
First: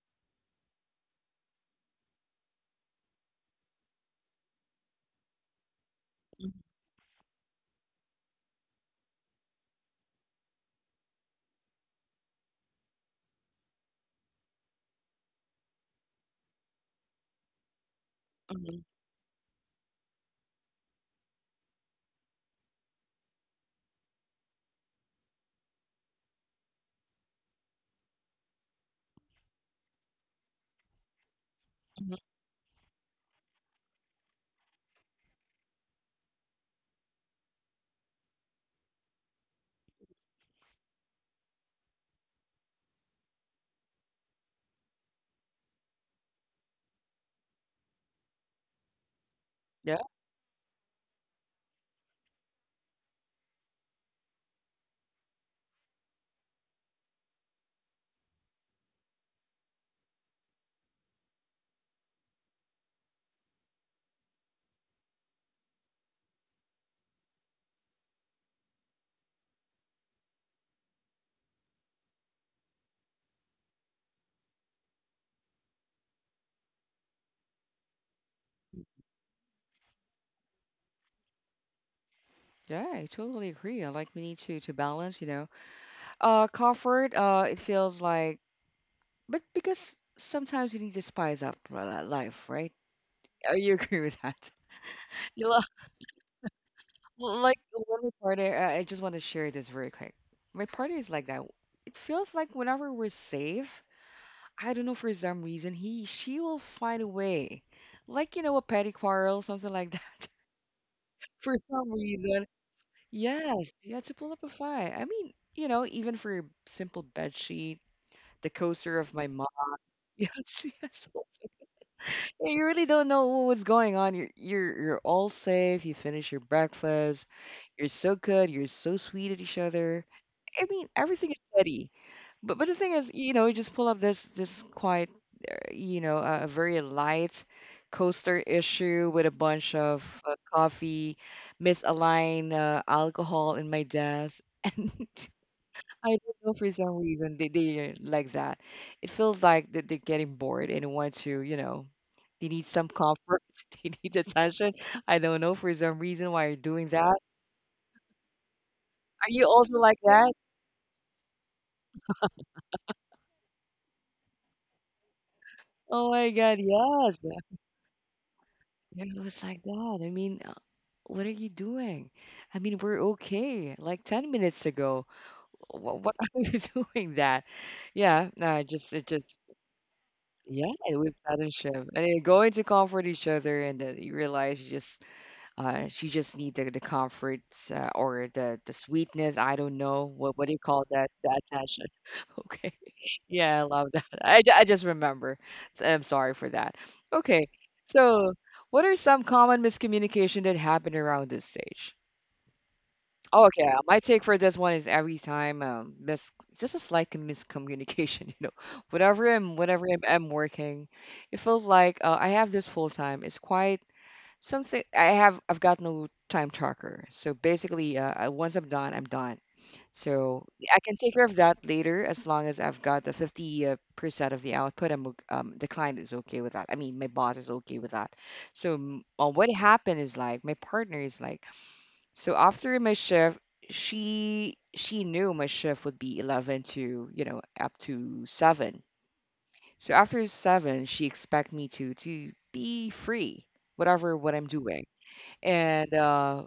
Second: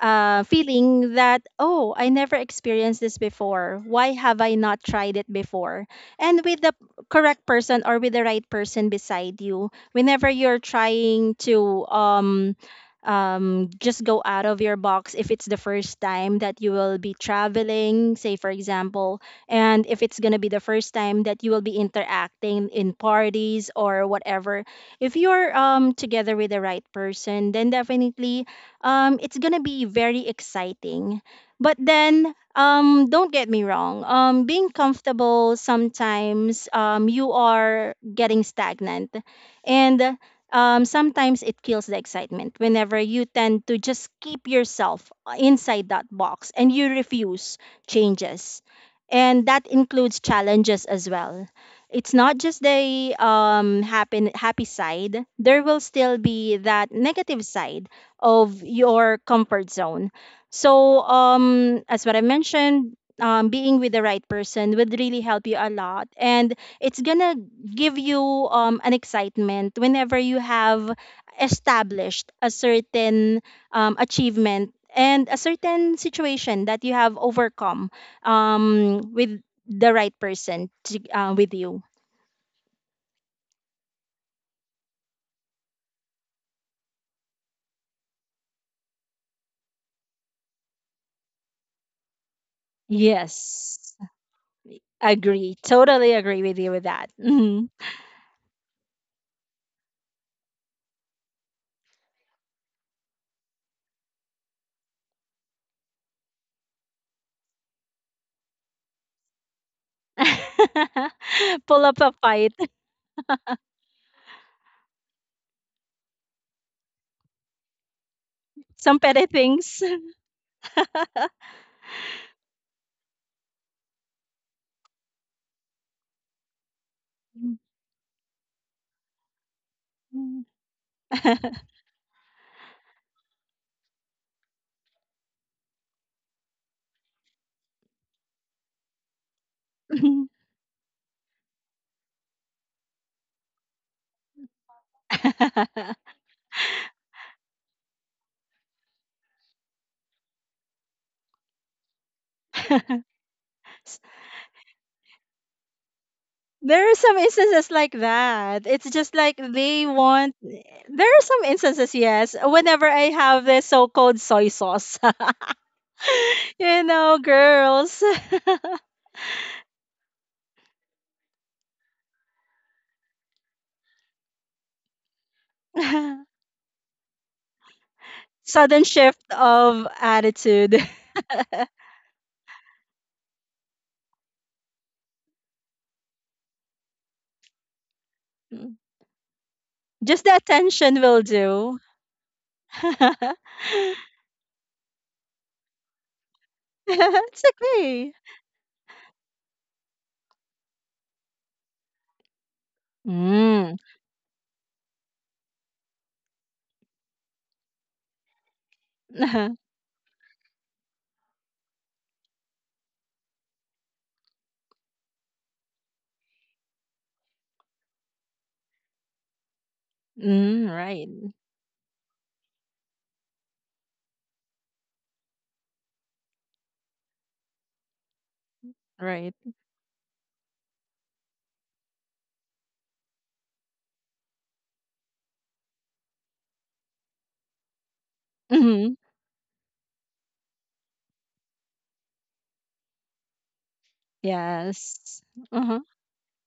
[SPEAKER 2] uh, feeling that, oh, I never experienced this before. Why have I not tried it before? And with the correct person or with the right person beside you, whenever you're trying to, just go out of your box, if it's the first time that you will be traveling, say for
[SPEAKER 1] hmm
[SPEAKER 2] example, and if it's going to be the first time that you will be interacting in parties or whatever, if you're, together with the right person, then definitely, it's gonna be very exciting. But then, don't get me wrong. Being comfortable sometimes, you are getting stagnant, and sometimes it kills the excitement. Whenever you tend to just keep yourself, inside that box and you refuse changes, and that includes challenges as well. It's not just the, happen happy side. There will still be that negative side of your comfort zone. So, as what I mentioned, being with the right person would really help you a lot, and it's gonna give you, an excitement whenever you have established a certain, achievement and a certain situation that you have overcome, with the right person to, with you.
[SPEAKER 1] Yeah, I totally agree. I, like, we need to balance, you know. Comfort, it feels like, but because sometimes you need to spice up for that life, right? You
[SPEAKER 2] Yes,
[SPEAKER 1] agree with that? You
[SPEAKER 2] agree. Totally agree with you with that.
[SPEAKER 1] like
[SPEAKER 2] Mm-hmm.
[SPEAKER 1] when we party, I just want to share this very quick. My party is like that. It feels like whenever we're safe, I don't know for some reason he, she will find a way. Like, you know, a petty quarrel, something like that. For
[SPEAKER 2] Pull
[SPEAKER 1] some
[SPEAKER 2] up a
[SPEAKER 1] reason,
[SPEAKER 2] fight.
[SPEAKER 1] yes, yeah, to pull up a fight. I mean, you know, even for your simple bed sheet, the coaster
[SPEAKER 2] Some
[SPEAKER 1] of
[SPEAKER 2] petty
[SPEAKER 1] my mom.
[SPEAKER 2] things.
[SPEAKER 1] Yes, yes. Also. Yeah, you really don't know what's going on. You're all safe. You finish your breakfast. You're so good. You're so sweet at each other. I mean, everything is steady. But the thing is, you know, you just pull up this quiet, you know, a very light coaster issue with a bunch of coffee, misaligned alcohol in my desk. And I don't know for some reason they're like that. It feels like that they're getting bored and want to, they need some comfort, they need attention. I don't know for some reason why you're doing
[SPEAKER 2] There are
[SPEAKER 1] that.
[SPEAKER 2] some instances like that. It's just
[SPEAKER 1] Are
[SPEAKER 2] like
[SPEAKER 1] you also
[SPEAKER 2] they
[SPEAKER 1] like that?
[SPEAKER 2] want. There are some instances, yes. Whenever I have this so-called soy sauce,
[SPEAKER 1] Oh my God,
[SPEAKER 2] you know,
[SPEAKER 1] yes.
[SPEAKER 2] girls,
[SPEAKER 1] I was like that. I mean, what are you doing? I mean, we're okay. Like 10 minutes ago. What are you doing that? Yeah, no, it
[SPEAKER 2] sudden
[SPEAKER 1] just,
[SPEAKER 2] shift of
[SPEAKER 1] yeah, it
[SPEAKER 2] attitude.
[SPEAKER 1] was sudden shift. And they go in to comfort each other, and then you realize you she just need the comfort, or the sweetness. I don't know.
[SPEAKER 2] Just the
[SPEAKER 1] What do you call
[SPEAKER 2] attention
[SPEAKER 1] that?
[SPEAKER 2] will
[SPEAKER 1] The
[SPEAKER 2] do.
[SPEAKER 1] attention. Okay. Yeah, I love that. I just remember. I'm sorry for that.
[SPEAKER 2] It's
[SPEAKER 1] Okay.
[SPEAKER 2] okay.
[SPEAKER 1] So, what are some common miscommunication that happen around this stage? Oh, okay.
[SPEAKER 2] Mm.
[SPEAKER 1] My take for this one is every time mis it's just a slight miscommunication, you know. Whenever I'm whenever I'm, I'm working, it feels like I have this full time. It's quite something. I've got no time tracker. So basically, once I'm done, I'm done. So
[SPEAKER 2] Mm,
[SPEAKER 1] I can
[SPEAKER 2] right,
[SPEAKER 1] take care of that later as long as I've got the 50 percent of the output. The client is okay with that. I mean, my boss is okay with that. So
[SPEAKER 2] right.
[SPEAKER 1] what happened is like my partner is like, so after my shift, she knew my shift would be 11 to, up to 7.
[SPEAKER 2] Mm-hmm.
[SPEAKER 1] So after 7, she expect me to be free whatever what I'm doing.
[SPEAKER 2] Yes. Uh-huh.
[SPEAKER 1] And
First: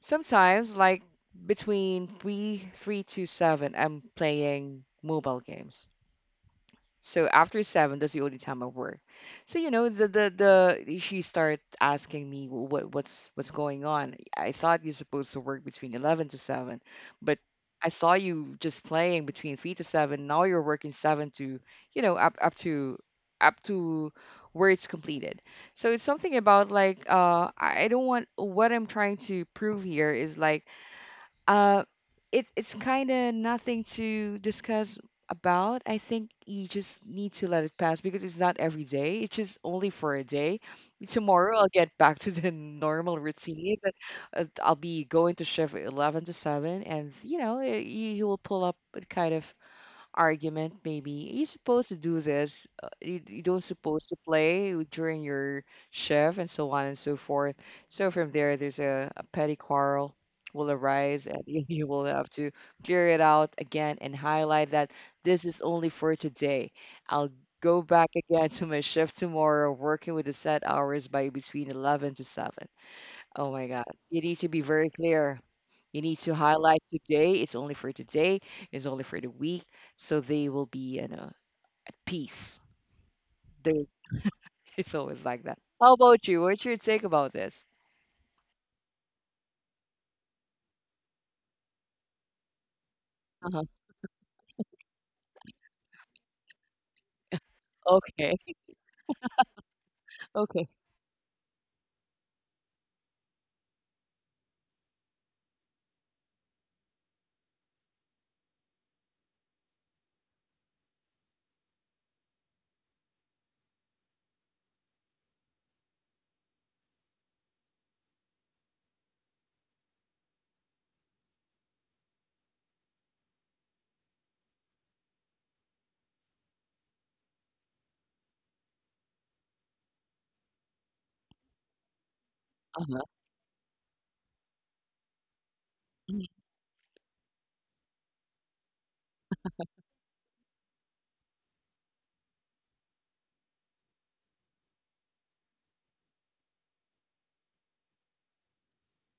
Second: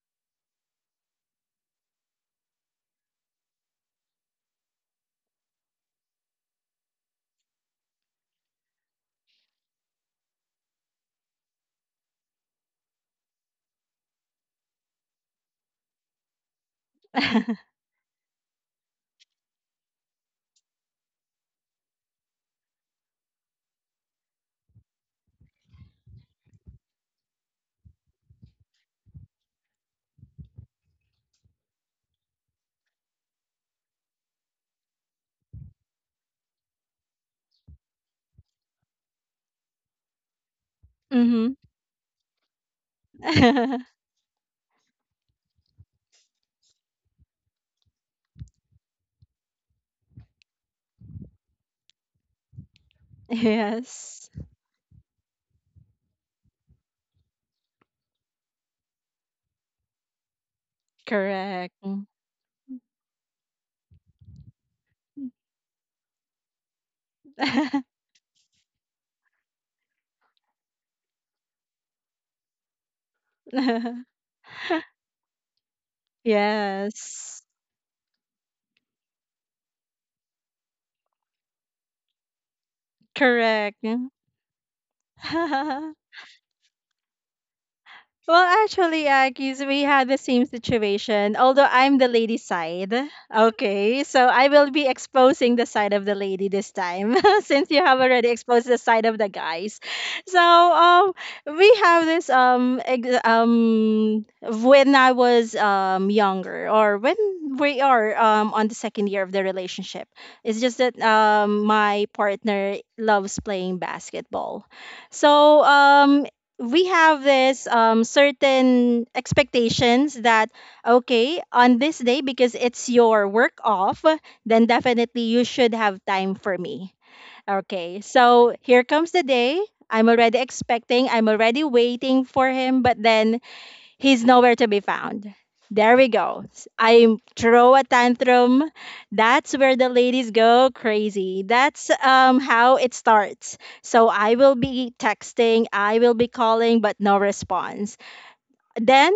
[SPEAKER 1] sometimes like between 3 to 7, I'm playing mobile games. So after seven, that's the only time I work. So you know, the she started asking me what's going on. I thought you're supposed to work between 11 to 7, but I saw you just playing between 3 to 7. Now you're working seven to you know up up to up to where it's completed. So it's something about like I don't want, what I'm trying to prove here is like, uh, it's kind of nothing to discuss about. I think you just need to let it pass because it's not every day. It's just only for a day.
[SPEAKER 2] Mm-hmm.
[SPEAKER 1] Tomorrow I'll get back to the normal routine, but I'll be going to shift 11 to 7, and you know, you will pull up a kind of argument, maybe you are supposed to do this, you don't supposed to
[SPEAKER 2] Yes.
[SPEAKER 1] play during your shift and so on and so forth. So from there, there's a petty quarrel will arise, and
[SPEAKER 2] Correct.
[SPEAKER 1] you will
[SPEAKER 2] Mm.
[SPEAKER 1] have to clear it out again and highlight that this is only for today. I'll go back again to my shift tomorrow, working with the set hours by between 11 to 7. Oh my God. You need to be very clear. You need to highlight today.
[SPEAKER 2] Yes.
[SPEAKER 1] It's only for today. It's only for the week. So they will be, at peace.
[SPEAKER 2] Correct.
[SPEAKER 1] There's, it's always like that. How about you? What's your take about this?
[SPEAKER 2] Well, actually, Akis, we had the same situation. Although I'm the lady side,
[SPEAKER 1] Uh-huh.
[SPEAKER 2] okay, so I will be exposing the side of the lady this time, since you have already
[SPEAKER 1] Okay.
[SPEAKER 2] exposed the side of the guys. So,
[SPEAKER 1] Okay.
[SPEAKER 2] um, we have this when I was younger, or when we are on the second year of the relationship. It's just that my partner loves playing basketball. So we have this certain expectations that okay, on this day, because it's your work off, then definitely you should have time for me. Okay, so here comes the day. I'm already waiting for him, but
[SPEAKER 1] Uh-huh.
[SPEAKER 2] then he's nowhere to be found. There we
[SPEAKER 1] Mhm.
[SPEAKER 2] go. I throw a tantrum. That's where the ladies go crazy. That's how it starts. So I will be texting, I will be calling, but no response. Then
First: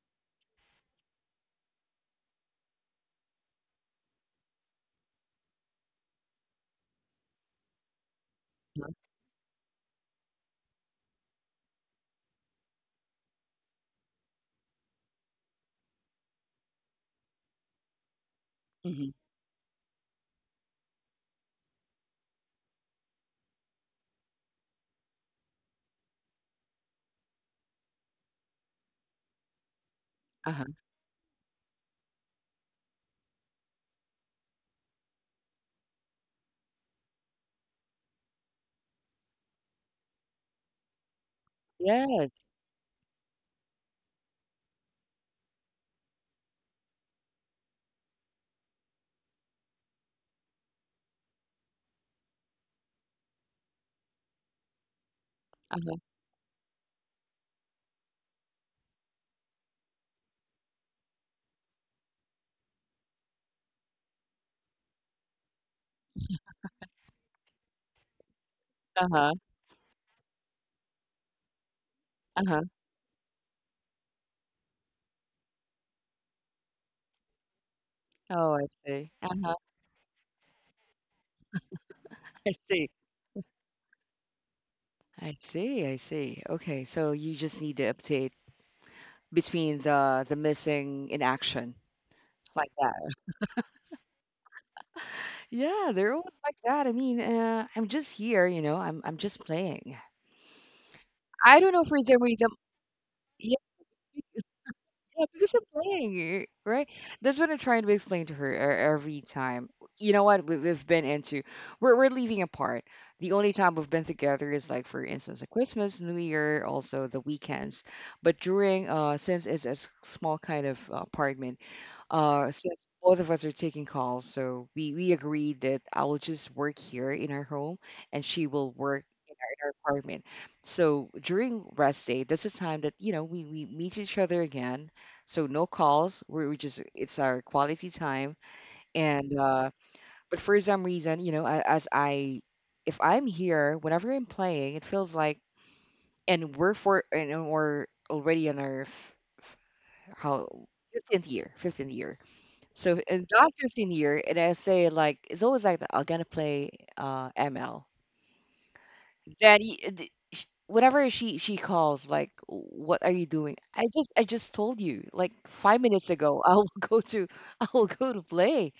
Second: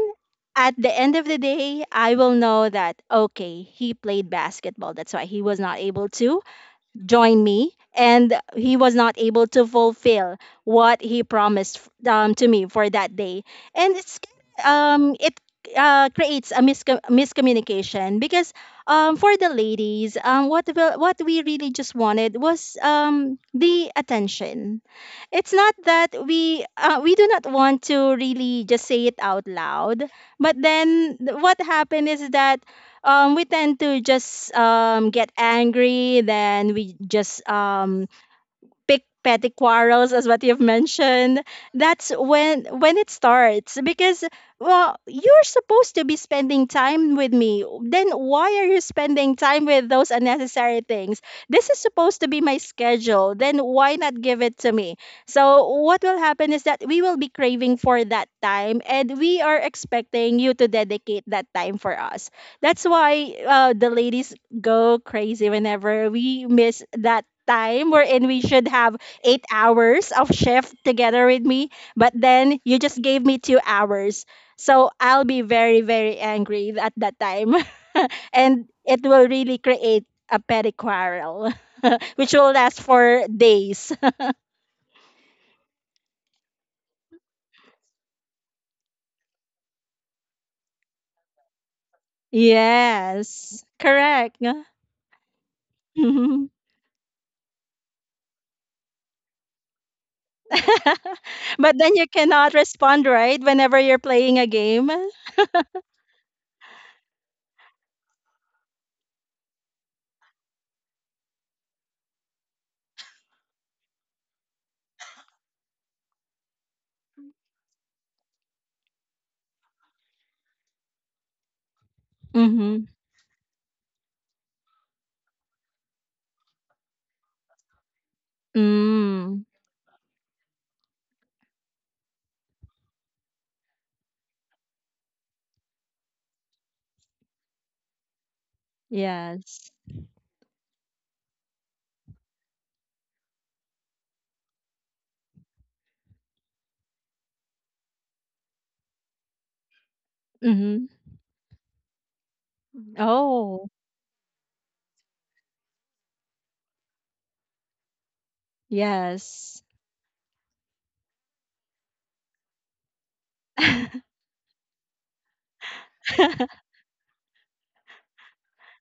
[SPEAKER 2] at the end of the day, I will know that, okay, he played basketball. That's why he was not able to join me, and
[SPEAKER 1] Uh-huh.
[SPEAKER 2] he was not able to fulfill what he promised to me for that day, and it creates a miscommunication, because
[SPEAKER 1] Mhm.
[SPEAKER 2] for the ladies, what we really just wanted was the attention. It's not that we do not want to really just say it out loud, but
[SPEAKER 1] Uh-huh.
[SPEAKER 2] then what happened is that we tend to just get angry, then we just pick petty quarrels, as what you've mentioned. That's
[SPEAKER 1] Yes.
[SPEAKER 2] when it starts, because well, you're supposed to be spending time with me, then why are you spending time with those unnecessary things? This is supposed to be my schedule, then why not give it to me? So
[SPEAKER 1] Uh-huh.
[SPEAKER 2] what will happen is that we will be craving for that time, and we are expecting you to dedicate that time for us. That's why the ladies go crazy whenever we miss that time wherein we should have
[SPEAKER 1] Uh-huh.
[SPEAKER 2] 8 hours of shift together with me. But then
[SPEAKER 1] Uh-huh.
[SPEAKER 2] you just gave me 2 hours. So I'll be very, very angry at that time.
[SPEAKER 1] Oh,
[SPEAKER 2] And
[SPEAKER 1] I
[SPEAKER 2] it
[SPEAKER 1] see.
[SPEAKER 2] will
[SPEAKER 1] Uh-huh.
[SPEAKER 2] really create a petty quarrel,
[SPEAKER 1] I
[SPEAKER 2] which will
[SPEAKER 1] see.
[SPEAKER 2] last for days.
[SPEAKER 1] I see. I see. Okay. So you just need to update between the missing in action, like that.
[SPEAKER 2] Yes, correct.
[SPEAKER 1] Yeah, they're always
[SPEAKER 2] Mhm.
[SPEAKER 1] like that. I mean, I'm just here, you know. I'm just playing. I don't
[SPEAKER 2] But
[SPEAKER 1] know
[SPEAKER 2] then
[SPEAKER 1] for
[SPEAKER 2] you
[SPEAKER 1] some reason.
[SPEAKER 2] cannot respond, right?
[SPEAKER 1] Yeah,
[SPEAKER 2] Whenever you're playing
[SPEAKER 1] be-
[SPEAKER 2] a game.
[SPEAKER 1] yeah, because I'm playing, right? That's what I'm trying to explain to her every time. You know what? We, we've been into we're leaving apart. The only time we've been together is like, for instance, at Christmas, New Year, also the weekends. But during since it's a small kind of apartment. Since
[SPEAKER 2] Mm-hmm.
[SPEAKER 1] both of us are taking calls, so we agreed that I will just work here in our home, and she will work in
[SPEAKER 2] Mm.
[SPEAKER 1] her apartment. So during rest day, that's the time that we meet each other again. So no calls. We just it's our quality time. And
[SPEAKER 2] Yes.
[SPEAKER 1] But for some reason, as I if I'm here, whenever I'm playing, it feels like and we're for and we're already on our f- f- how
[SPEAKER 2] Mm-hmm.
[SPEAKER 1] 15th year, 15th year. So in the last
[SPEAKER 2] Oh,
[SPEAKER 1] 15 year, and I say like it's always like that, I'm gonna play ML. Then
[SPEAKER 2] yes.
[SPEAKER 1] he, uh, Whenever she calls, like, what are you doing? I just told you like 5 minutes ago. I will go to I will go to play.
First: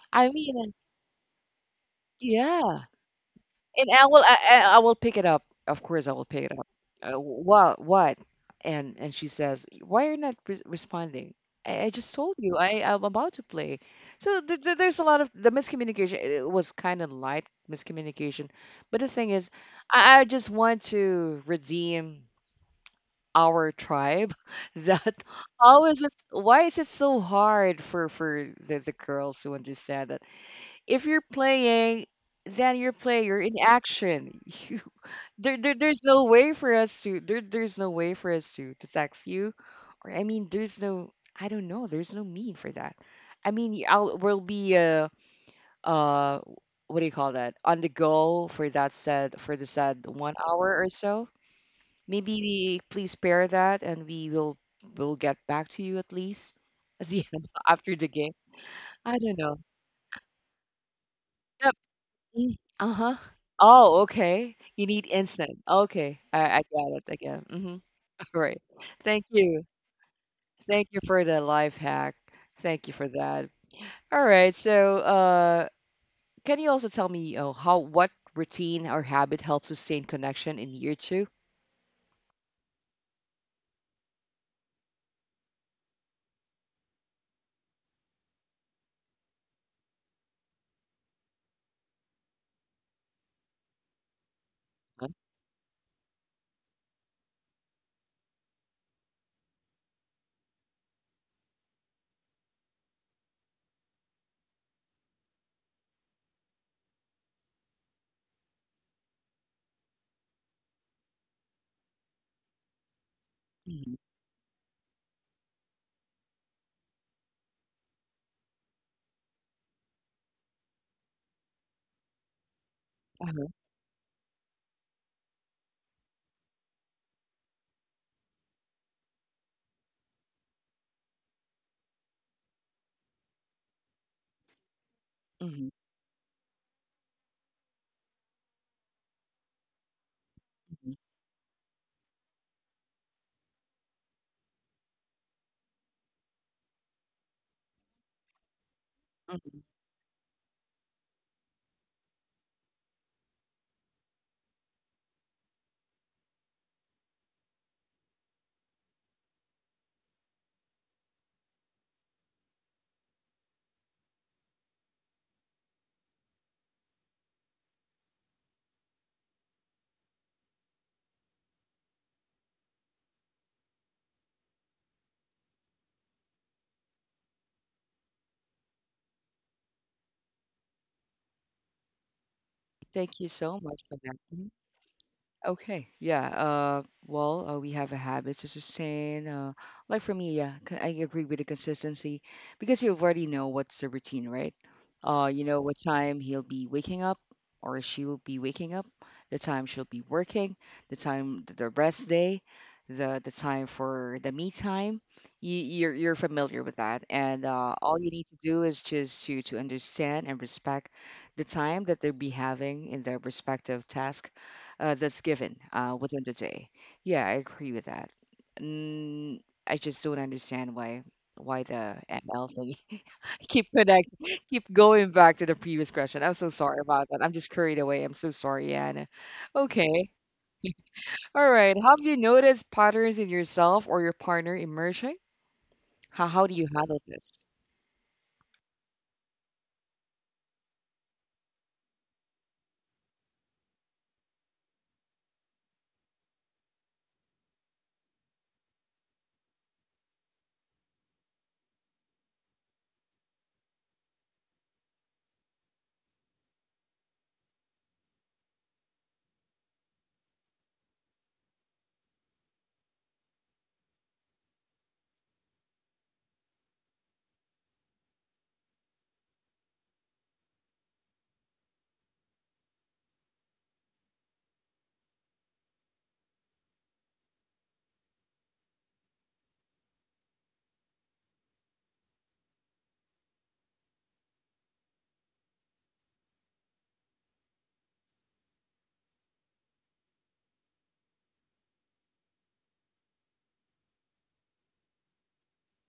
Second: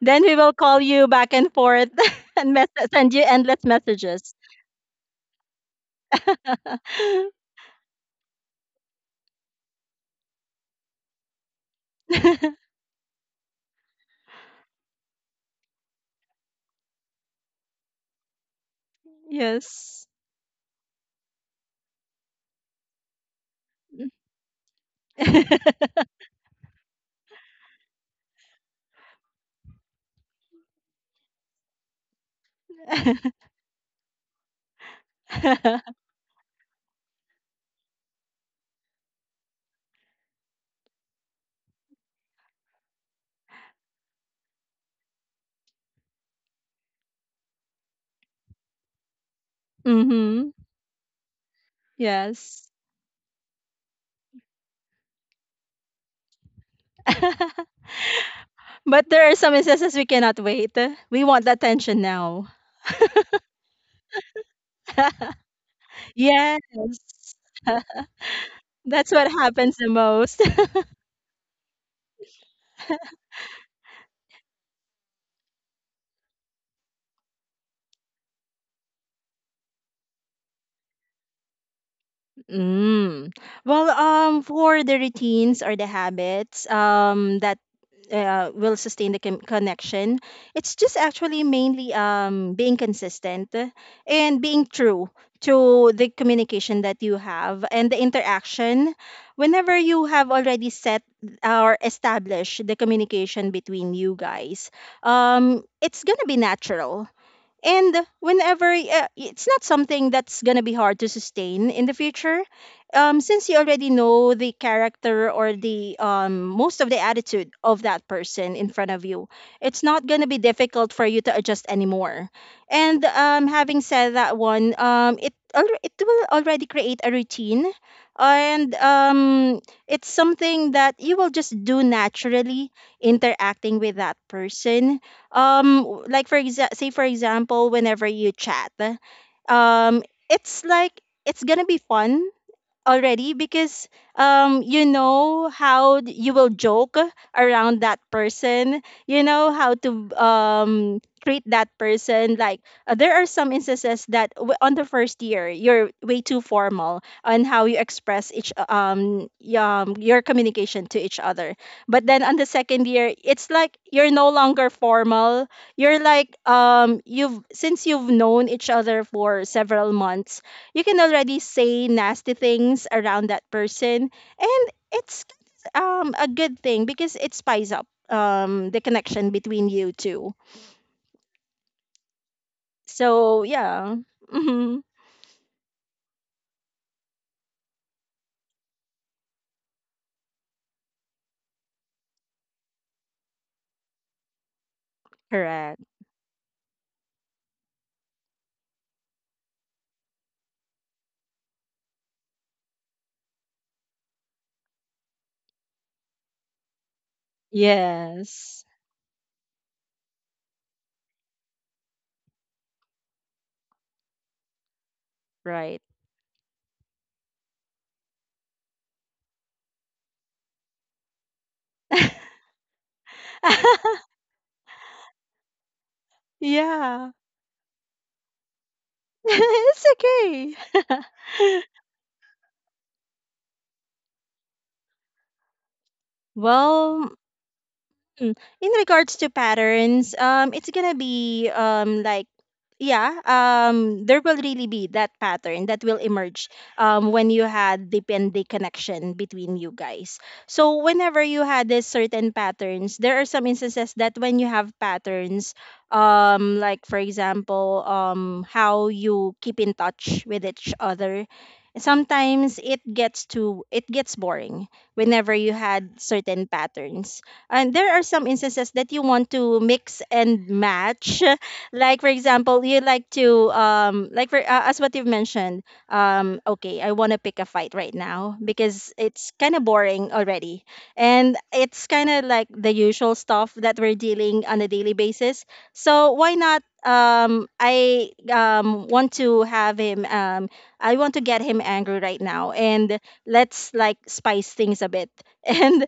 [SPEAKER 2] Then
[SPEAKER 1] I
[SPEAKER 2] we will
[SPEAKER 1] mean, uh,
[SPEAKER 2] call you back and forth and
[SPEAKER 1] yeah.
[SPEAKER 2] send you endless
[SPEAKER 1] And I will
[SPEAKER 2] messages.
[SPEAKER 1] I will pick it up. Of course, I will pick it up. What what? And she says, why are you not re responding? I just told you I'm about to play. So there's a lot of the miscommunication. It was kind of light miscommunication, but the thing is,
[SPEAKER 2] Yes.
[SPEAKER 1] I just want to redeem our tribe. That how is it? Why is it so hard for the girls to understand that? If you're playing, then you're playing. You're in action. You there's no way for us to there's no way for us to text you, or I mean there's no I don't know there's no mean for that. I mean y- I'll we'll be uh what do you call that, on the go for that said for the said one
[SPEAKER 2] Mm-hmm.
[SPEAKER 1] hour or so. Maybe
[SPEAKER 2] Yes.
[SPEAKER 1] we please pair that and we will get back to you at least at the end after the game.
[SPEAKER 2] But
[SPEAKER 1] I
[SPEAKER 2] there are
[SPEAKER 1] don't
[SPEAKER 2] some
[SPEAKER 1] know.
[SPEAKER 2] instances we cannot wait. We want the attention now.
[SPEAKER 1] Mm, uh-huh. Oh, okay. You need instant. Okay.
[SPEAKER 2] Yes.
[SPEAKER 1] I got it again. Mm-hmm. All right.
[SPEAKER 2] That's
[SPEAKER 1] Thank
[SPEAKER 2] what
[SPEAKER 1] you.
[SPEAKER 2] happens the most.
[SPEAKER 1] Thank you for the life hack. Thank you for that. All right. Can you also tell me how what routine or habit helps sustain connection in year two?
[SPEAKER 2] Mm. Well, for the routines or the habits, that will sustain the connection, it's just actually mainly being consistent and being true
[SPEAKER 1] Uh-huh.
[SPEAKER 2] to the communication that you have and the interaction. Whenever you have already set or established the communication between you guys, it's gonna be natural, and whenever it's not something that's going to be hard to sustain in the future, since you already
[SPEAKER 1] Mhm.
[SPEAKER 2] know the character, or the most of the attitude of that person in front of you, it's not going to be difficult for you to adjust anymore. And
[SPEAKER 1] Uh-huh.
[SPEAKER 2] having said that one, it will already create a routine. And it's something that you will just do naturally, interacting with that person.
[SPEAKER 1] Mhm.
[SPEAKER 2] um like, say for example, whenever you chat, um it's
[SPEAKER 1] Mhm.
[SPEAKER 2] like, it's gonna be fun already, because you know how you will joke around that person. You know
[SPEAKER 1] Mhm.
[SPEAKER 2] how to treat that person like, there are some instances that on the first year you're way too formal on how you express each your communication to each other, but then on the second year it's like you're no longer formal. You're like, you've since you've known each other for several months, you can already say nasty things around that person, and it's a good thing because it spies up the connection between you two.
[SPEAKER 1] Thank you so
[SPEAKER 2] So
[SPEAKER 1] much for that.
[SPEAKER 2] yeah.
[SPEAKER 1] Mm-hmm.
[SPEAKER 2] Hmm.
[SPEAKER 1] Okay, yeah. We have a habit to sustain. Like for me, yeah, I agree with the consistency because you already know what's the routine, right? You know what
[SPEAKER 2] Correct.
[SPEAKER 1] time he'll be waking up or she will be waking up, the time she'll be working, the time the rest day, the time for the me time. You're familiar with that, and all you need to do
[SPEAKER 2] Yes,
[SPEAKER 1] is just to understand and respect the time that they'll be having in their respective task that's given
[SPEAKER 2] right.
[SPEAKER 1] within the day. Yeah, I agree with that. Mm, I just don't understand why the ML thing keep connect keep going back to the previous question. I'm so sorry about
[SPEAKER 2] Yeah.
[SPEAKER 1] that. I'm just carried away. I'm so sorry, Anna. Okay.
[SPEAKER 2] It's
[SPEAKER 1] All
[SPEAKER 2] okay.
[SPEAKER 1] right. Have you noticed patterns in yourself or your partner emerging? How do you handle
[SPEAKER 2] Well,
[SPEAKER 1] this?
[SPEAKER 2] mm. In regards to patterns, it's gonna be like, yeah, there will really be that pattern that will emerge when you had the pending connection between you guys. So whenever you had this certain patterns, there are some instances that when you have patterns, like for example, how you keep in touch with each other. Sometimes it gets boring whenever you had certain patterns, and there are some instances that you want to mix and match. Like for example, you like to like, for as what you've mentioned, okay, I want to pick a fight right now because it's kind of boring already, and it's kind of like the usual stuff that we're dealing on a daily basis. So why not I want to have him, I want to get him angry right now. And let's like spice things a bit, and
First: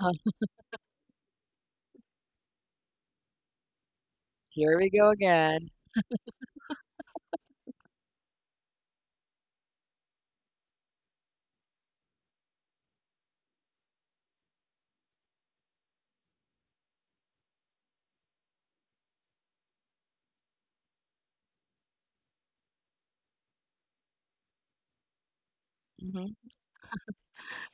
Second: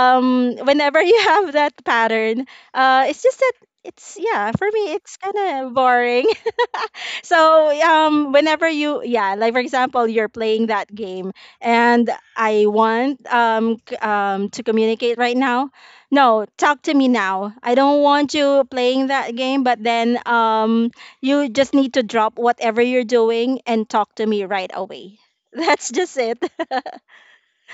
[SPEAKER 1] Uh,
[SPEAKER 2] whenever you have that pattern. It's just that, it's, yeah, for
[SPEAKER 1] here we
[SPEAKER 2] me
[SPEAKER 1] go
[SPEAKER 2] it's kind
[SPEAKER 1] again.
[SPEAKER 2] of boring. So whenever you, yeah, like for example, you're playing that game, and I want to communicate right now. No, talk to me now. I don't want you playing that game. But then you just need to drop whatever you're doing and talk to me right away. That's just it.
[SPEAKER 1] Hmm.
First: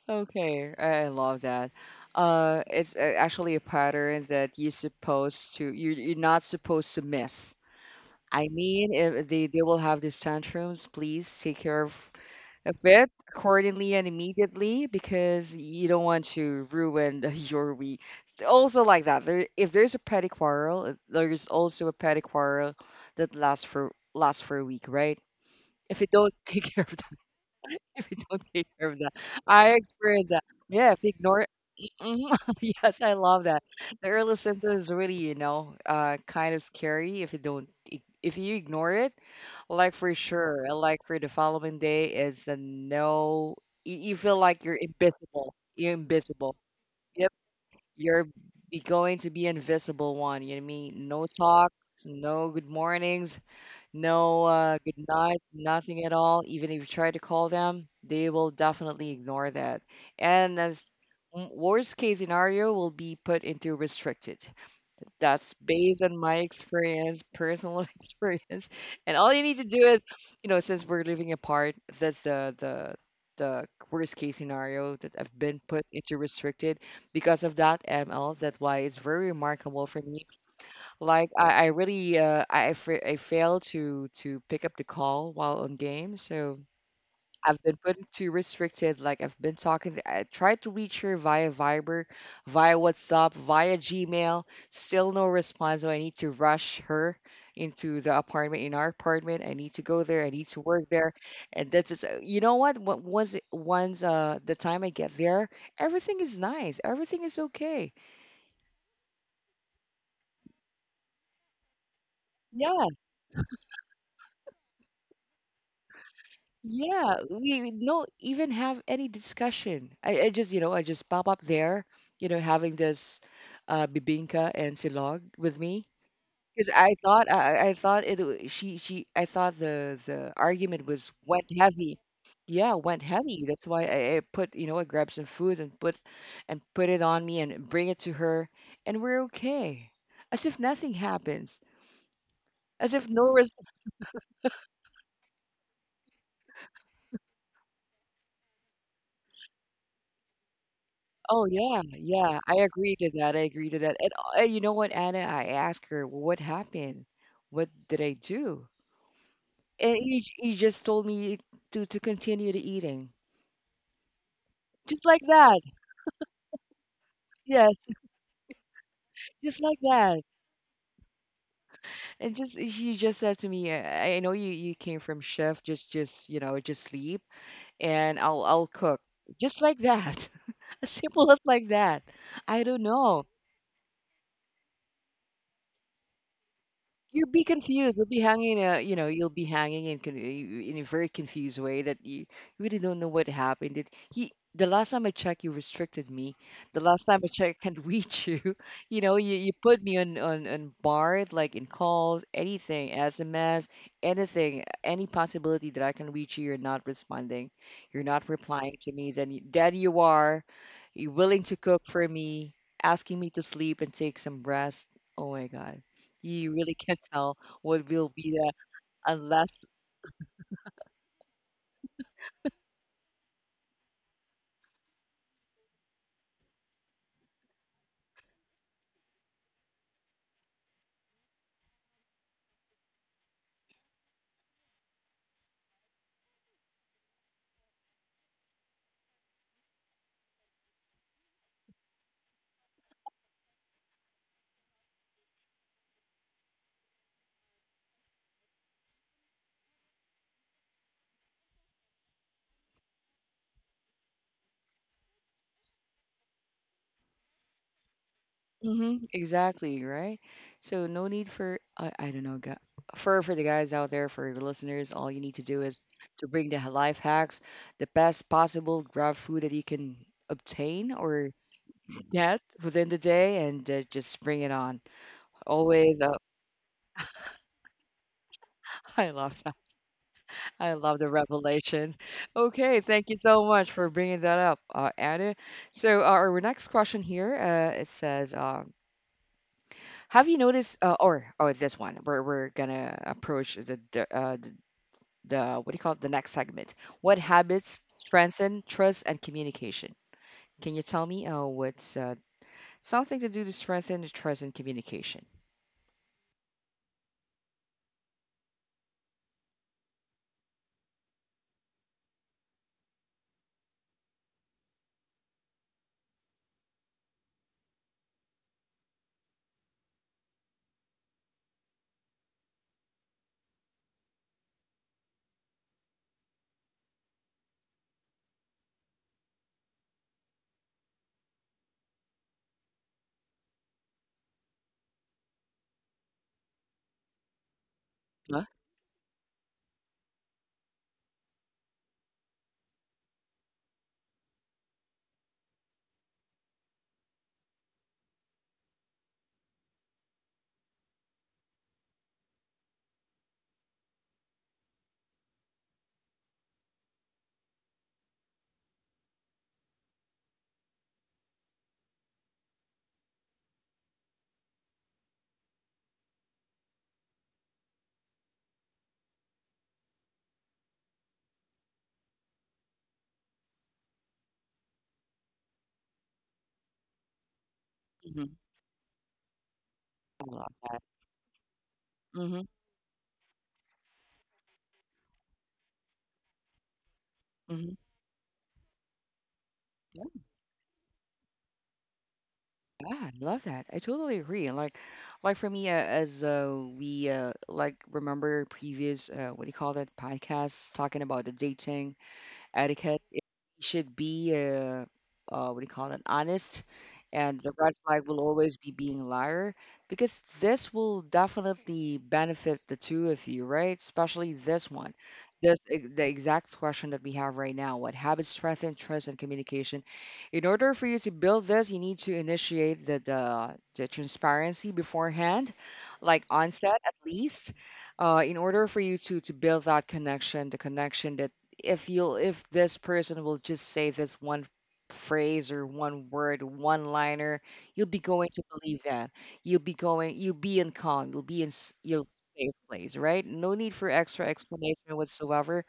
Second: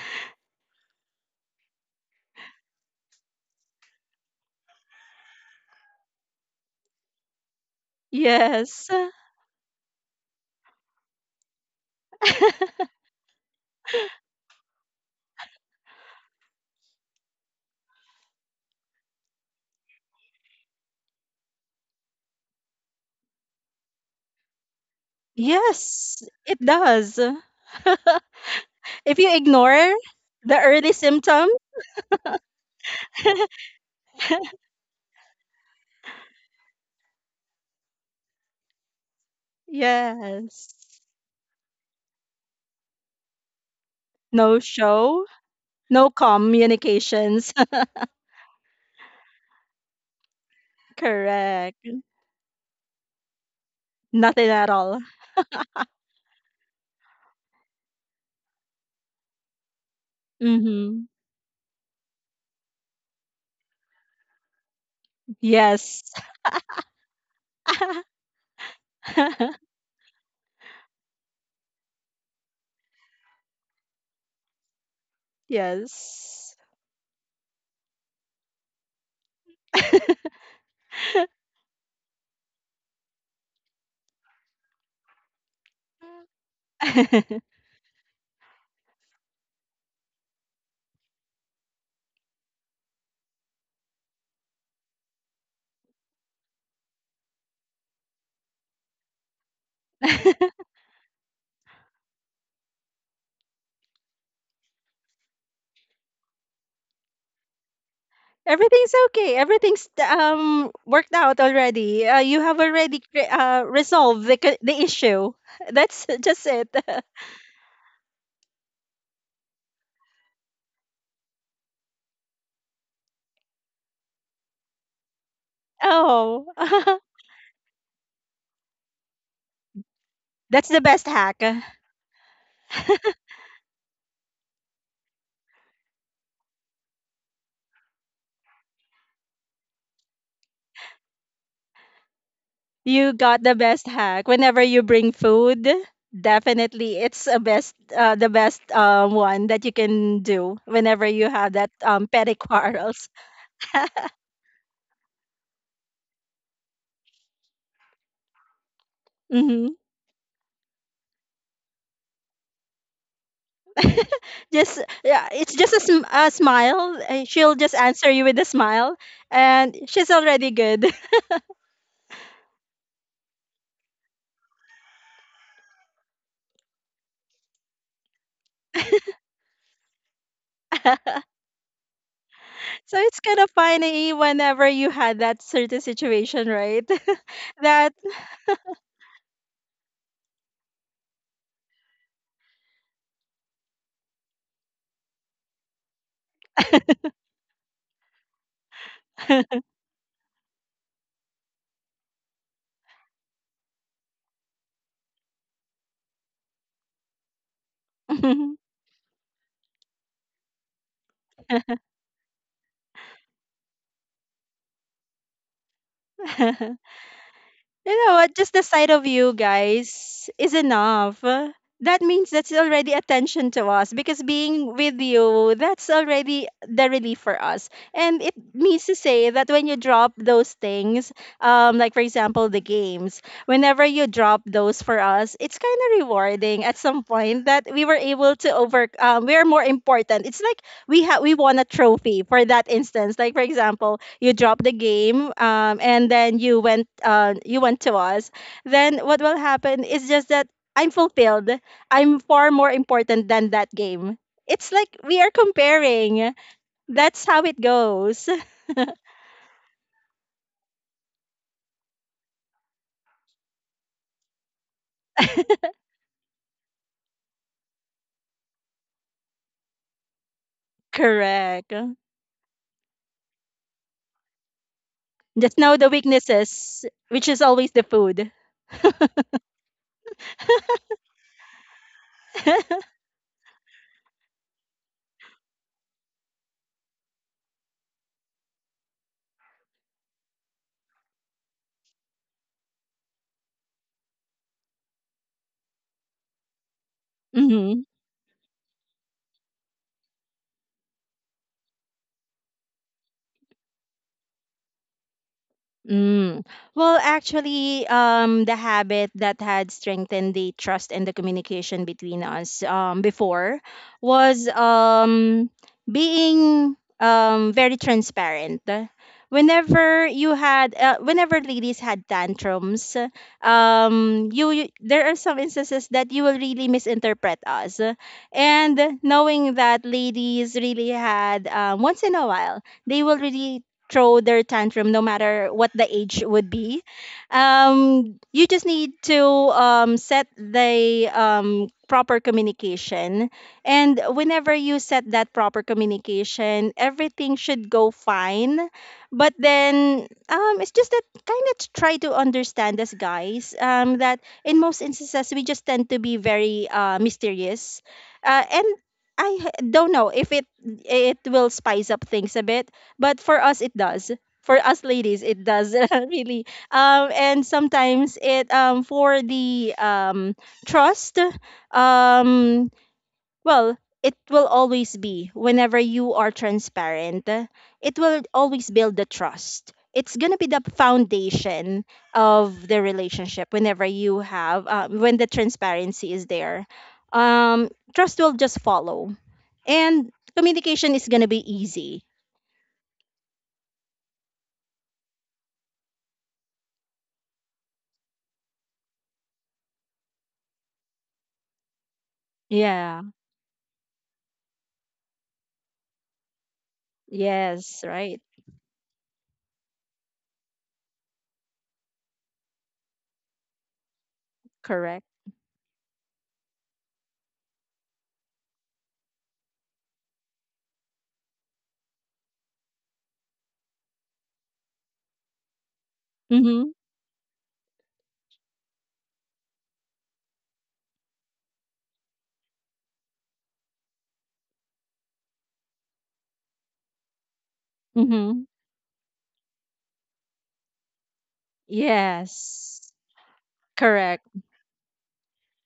[SPEAKER 1] Okay, I love that. Actually a pattern that you're supposed to, you're not supposed to miss. I
[SPEAKER 2] Yes.
[SPEAKER 1] mean, if they will have these tantrums, please take care of it accordingly and immediately because you don't want to ruin your week. Also, like that, there if there's a petty quarrel, there's also a petty quarrel that lasts for a week, right? If you
[SPEAKER 2] Yes,
[SPEAKER 1] don't
[SPEAKER 2] it
[SPEAKER 1] take care of that,
[SPEAKER 2] does.
[SPEAKER 1] if you don't take care of that,
[SPEAKER 2] If you
[SPEAKER 1] I
[SPEAKER 2] ignore
[SPEAKER 1] experienced that.
[SPEAKER 2] the
[SPEAKER 1] Yeah,
[SPEAKER 2] early
[SPEAKER 1] if you ignore.
[SPEAKER 2] symptom,
[SPEAKER 1] Mhm. Yes, I love that. The early symptoms is really, you know, kind of scary if you don't, if you ignore it, like for sure,
[SPEAKER 2] yes.
[SPEAKER 1] like for the following day is a no. You feel
[SPEAKER 2] No
[SPEAKER 1] like you're
[SPEAKER 2] show,
[SPEAKER 1] invisible. You're
[SPEAKER 2] no
[SPEAKER 1] invisible. Yep,
[SPEAKER 2] communications.
[SPEAKER 1] you're be going to be invisible one. You know what I mean? No talks,
[SPEAKER 2] Correct.
[SPEAKER 1] no good mornings, no
[SPEAKER 2] Nothing
[SPEAKER 1] good
[SPEAKER 2] at all.
[SPEAKER 1] nights, nothing at all. Even if you try to call them, they will definitely ignore that. And as
[SPEAKER 2] Mm-hmm.
[SPEAKER 1] worst case scenario, will be put into restricted. That's based
[SPEAKER 2] Yes.
[SPEAKER 1] on my experience, personal experience. And all you need to do is, you know, since we're living apart, that's the worst case scenario that I've been put into
[SPEAKER 2] Yes.
[SPEAKER 1] restricted because of that ML. That's why it's very remarkable for me. Like I really I I failed to pick up the call while on game, so I've been put into restricted. Like I've been talking I tried to reach her via Viber, via WhatsApp, via Gmail. Still no response. So I need to rush her into the apartment in our apartment. I need to go there. I need to work there. And that's just, you know what? What once the time I get there, everything is nice. Everything is okay.
[SPEAKER 2] Everything's okay. Everything's worked out already. You have
[SPEAKER 1] Yeah.
[SPEAKER 2] already resolved the issue. That's just it.
[SPEAKER 1] Yeah, we don't even have any discussion. I just, you know, I just pop up there, you know, having this bibinka and silog with me
[SPEAKER 2] Oh,
[SPEAKER 1] because I thought it w- she I thought the
[SPEAKER 2] that's the
[SPEAKER 1] argument
[SPEAKER 2] best
[SPEAKER 1] was
[SPEAKER 2] hack.
[SPEAKER 1] went heavy. Yeah, went heavy. That's why I put, you know, I grabbed some foods and put it on me and bring it to her, and we're okay, as if nothing happens, as if
[SPEAKER 2] You
[SPEAKER 1] no
[SPEAKER 2] got the
[SPEAKER 1] res.
[SPEAKER 2] best hack. Whenever you bring food, definitely it's a best the best one that you can do whenever you
[SPEAKER 1] Oh,
[SPEAKER 2] have that petty
[SPEAKER 1] yeah, I agree to
[SPEAKER 2] quarrels.
[SPEAKER 1] that, I agree to that, and, you know what, Anna, I asked her, "Well, "What happened? What did I do?"
[SPEAKER 2] Hmm.
[SPEAKER 1] And you just told me to continue to eating.
[SPEAKER 2] Just
[SPEAKER 1] Just like
[SPEAKER 2] yeah, it's
[SPEAKER 1] that.
[SPEAKER 2] just a smile. She'll just
[SPEAKER 1] Yes,
[SPEAKER 2] answer you with a smile,
[SPEAKER 1] just like
[SPEAKER 2] and she's
[SPEAKER 1] that.
[SPEAKER 2] already good.
[SPEAKER 1] And just she just said to me, I know you came from chef, just, you know, just sleep, and I'll cook." Just like that. As simple as like that. I don't
[SPEAKER 2] So it's
[SPEAKER 1] know.
[SPEAKER 2] kind of funny whenever you had that certain situation, right?
[SPEAKER 1] You'll be
[SPEAKER 2] That.
[SPEAKER 1] confused. You'll be hanging, you know, you'll be hanging in a very confused way that you really don't know what happened. Did he? The last time I checked, you restricted me. The last time I checked, I can't reach you. You know, you put me on, on barred, like in calls, anything, SMS, anything, any possibility that I can reach you. You're not responding. You're not replying to me. Then, then you are. You're willing to cook for me, asking me to sleep and take some rest. Oh my God. You really can't tell what will
[SPEAKER 2] You know
[SPEAKER 1] be
[SPEAKER 2] what?
[SPEAKER 1] there
[SPEAKER 2] Just the sight of you
[SPEAKER 1] unless.
[SPEAKER 2] guys is enough. That means that's already attention to us, because being with you, that's already the relief for us. And it means to say that when you drop those things, like for example, the games, whenever you drop those for us, it's kind of rewarding at some point that we were able to we are more important. It's like we won a trophy for that instance. Like for example, you dropped the game, and then you went to us. Then what will happen is just that I'm fulfilled. I'm far more important than that game. It's like we are comparing. That's how it goes.
[SPEAKER 1] Hmm, exactly, right? So no need for I don't know, for the guys out there, for your listeners, all you need to do is to bring the life hacks, the best possible grab food that you can obtain or
[SPEAKER 2] Correct.
[SPEAKER 1] get within the day, and just bring it on.
[SPEAKER 2] Just know the
[SPEAKER 1] Always,
[SPEAKER 2] weaknesses, which is always the food.
[SPEAKER 1] I love that. I love the revelation. Okay, thank you so much for bringing that up, Anna. So our next question here, it says. Have you noticed, or this one, where we're gonna approach what do you call it, the next segment? What habits
[SPEAKER 2] Mhm.
[SPEAKER 1] strengthen trust and communication? Can you tell me, what's something to do to strengthen the trust and communication?
[SPEAKER 2] Mm. Well, actually, the habit that had strengthened the trust and the communication between us before was being very transparent. Whenever ladies had tantrums, you, you there are some instances that you will really misinterpret us, and knowing that ladies really had, once in a while, they will really throw their tantrum no matter what the age would be.
[SPEAKER 1] Huh?
[SPEAKER 2] You just need to set the proper communication, and whenever you set that proper communication, everything should go fine. But then it's just that, kind of try to understand us guys, that in most instances we just tend to be very mysterious. And I don't know if it will spice up things a bit, but for us it does, for us ladies it does. Really. And sometimes it for the trust, um well, it will always be whenever you are transparent. It will
[SPEAKER 1] Mm-hmm.
[SPEAKER 2] always build the trust. It's
[SPEAKER 1] I
[SPEAKER 2] going to be
[SPEAKER 1] love
[SPEAKER 2] the
[SPEAKER 1] that.
[SPEAKER 2] foundation
[SPEAKER 1] Hmm.
[SPEAKER 2] of the relationship, whenever you have when the transparency is there. um
[SPEAKER 1] Hmm.
[SPEAKER 2] Trust will just follow,
[SPEAKER 1] Yeah,
[SPEAKER 2] and communication is going to be easy.
[SPEAKER 1] I love that. I totally agree. And like for me, as we like remember previous what do you call that, podcast talking about the dating etiquette.
[SPEAKER 2] Yeah.
[SPEAKER 1] It should be, what do you call it, honest. And the red
[SPEAKER 2] Yes,
[SPEAKER 1] flag will
[SPEAKER 2] right.
[SPEAKER 1] always be being a liar because this will definitely benefit the two of you, right? Especially this one.
[SPEAKER 2] Correct.
[SPEAKER 1] This, the exact question that we have right now, what habits strengthen trust and communication? In order for you to build this, you need to initiate the transparency beforehand, like
[SPEAKER 2] Mhm.
[SPEAKER 1] onset at least in order for you to build that connection, the connection that if you'll if this person will just say this one phrase or one word one liner, you'll be going to
[SPEAKER 2] Mhm.
[SPEAKER 1] believe that, you'll be going you'll be in calm you'll be in you'll safe place,
[SPEAKER 2] Yes.
[SPEAKER 1] right? No need for extra
[SPEAKER 2] Correct.
[SPEAKER 1] explanation whatsoever.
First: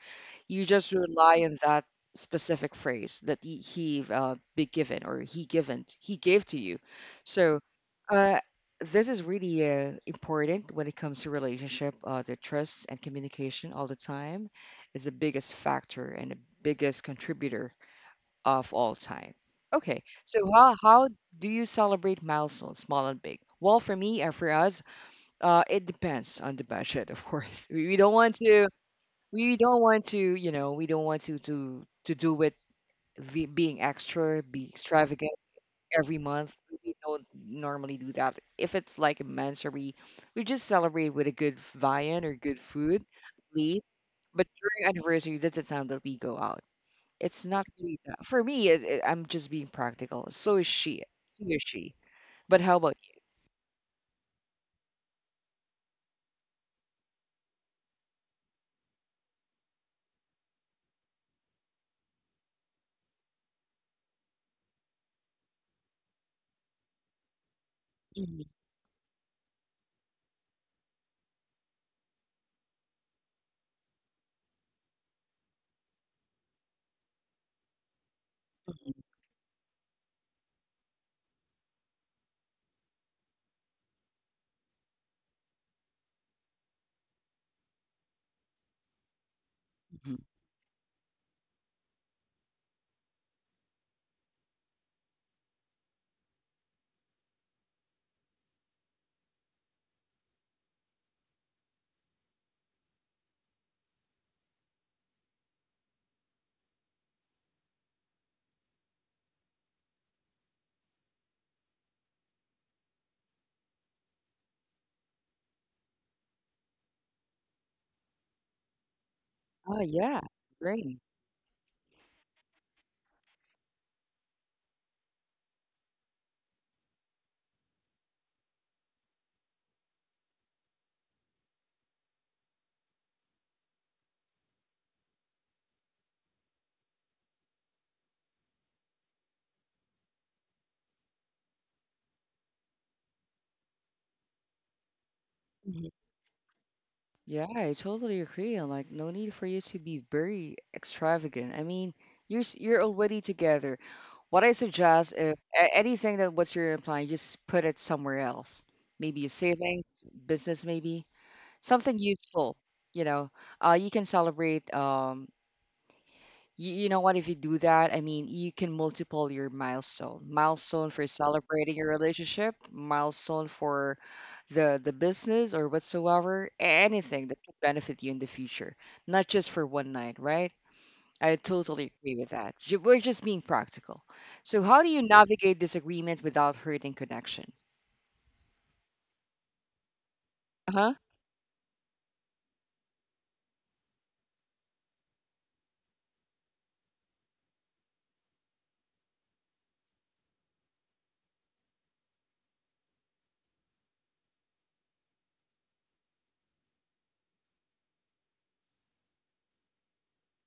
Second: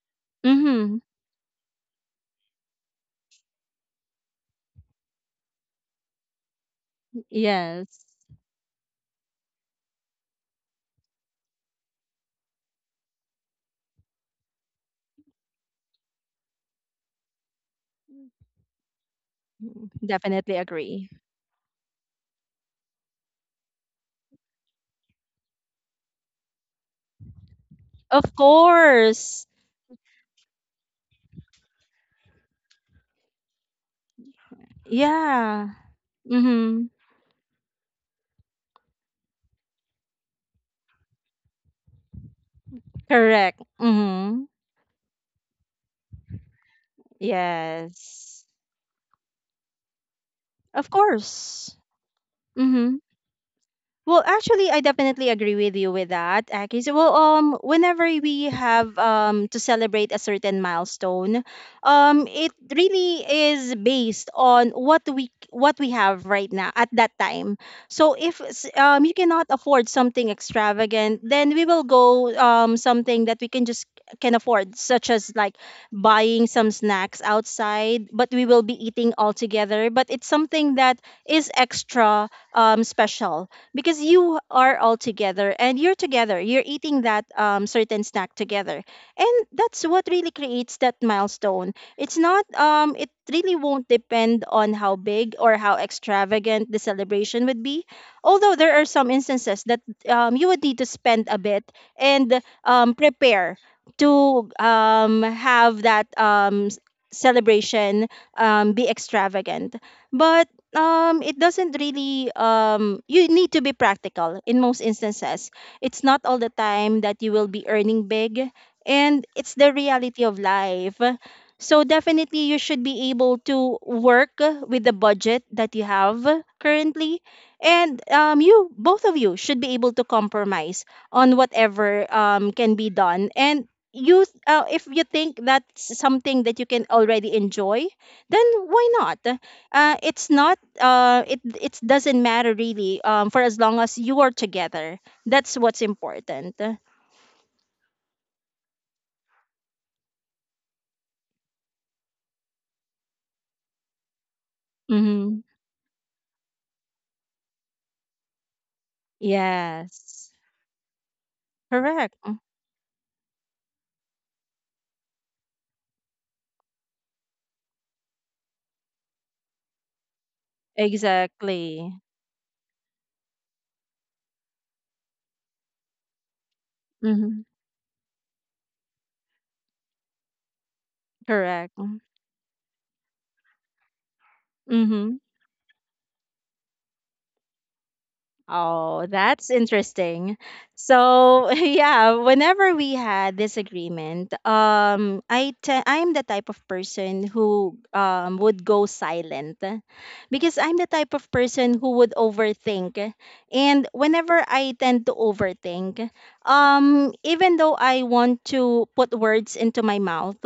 [SPEAKER 1] You just
[SPEAKER 2] Mhm.
[SPEAKER 1] rely on that specific phrase that he be given or he gave to you. So
[SPEAKER 2] Yes.
[SPEAKER 1] uh, this is really important when it comes to relationship the trust and communication all the time is the biggest factor and the biggest contributor of all time. Okay, so
[SPEAKER 2] Definitely
[SPEAKER 1] how
[SPEAKER 2] agree.
[SPEAKER 1] do you celebrate milestones, small and big? Well, for me and for us, it depends on the budget, of course. We don't want
[SPEAKER 2] Of
[SPEAKER 1] to,
[SPEAKER 2] course.
[SPEAKER 1] we don't want to, you know, we don't want to do it being extra, be extravagant
[SPEAKER 2] Yeah.
[SPEAKER 1] every month.
[SPEAKER 2] Mhm.
[SPEAKER 1] We don't normally do that. If it's like a immensary, we just celebrate with a good viand or good food, at least.
[SPEAKER 2] Correct.
[SPEAKER 1] But
[SPEAKER 2] Mhm.
[SPEAKER 1] during anniversary, that's the time that we go out. It's not really that for me,
[SPEAKER 2] Yes.
[SPEAKER 1] is it? I'm just being practical. So is she.
[SPEAKER 2] Of
[SPEAKER 1] So is
[SPEAKER 2] course.
[SPEAKER 1] she. But how about
[SPEAKER 2] Mhm. Well, actually, I definitely agree with you with that, Aki. So, well, whenever we have to celebrate a certain milestone, it really is based on what we have right now at that time. So
[SPEAKER 1] you?
[SPEAKER 2] if
[SPEAKER 1] Mhm,
[SPEAKER 2] you cannot afford something extravagant, then we will go something that we can afford, such as like buying some snacks outside, but we will be
[SPEAKER 1] mhm,
[SPEAKER 2] eating all together. But it's something that is extra special because you are all together and you're eating that certain snack together, and that's what
[SPEAKER 1] mhm.
[SPEAKER 2] really creates that milestone. It's not it really won't depend on how big or how extravagant the celebration would be, although there are some instances that you would need to spend a bit and prepare to celebration be extravagant. But it doesn't really you need to be practical in most instances. It's not all the time that you will be earning big, and it's the
[SPEAKER 1] Oh, yeah.
[SPEAKER 2] reality of life.
[SPEAKER 1] Great.
[SPEAKER 2] So definitely you should be able to work with the budget that you have currently. And you, both of you should be able to compromise on whatever can be done. And you if you think that's something that you can already enjoy, then why not? It's not it It doesn't matter really, for as long as you are together. That's what's
[SPEAKER 1] Mhm.
[SPEAKER 2] important.
[SPEAKER 1] Yeah, I totally agree. I'm like, no need for you to be very extravagant. I mean, you're already together. What I suggest, if
[SPEAKER 2] Mm-hmm.
[SPEAKER 1] anything that what's your implying, just put it somewhere else. Maybe a savings,
[SPEAKER 2] Yes,
[SPEAKER 1] business, maybe something
[SPEAKER 2] correct.
[SPEAKER 1] useful. You know, you can celebrate. You know what? If you do that, I mean, you can multiple your milestone. Milestone for celebrating your
[SPEAKER 2] Exactly.
[SPEAKER 1] relationship, milestone for the business or whatsoever, anything that
[SPEAKER 2] Mm-hmm.
[SPEAKER 1] could benefit you in the future, not just for one night, right? I
[SPEAKER 2] Correct.
[SPEAKER 1] totally agree with that. We're just being practical. So, how do you
[SPEAKER 2] Mm-hmm.
[SPEAKER 1] navigate disagreement without hurting connection?
[SPEAKER 2] Oh, that's interesting.
[SPEAKER 1] Uh huh.
[SPEAKER 2] So, yeah, whenever we had disagreement, I'm the type of person who would go silent because I'm the type of person who would overthink. And whenever I tend to overthink, even though I want to put words into my mouth,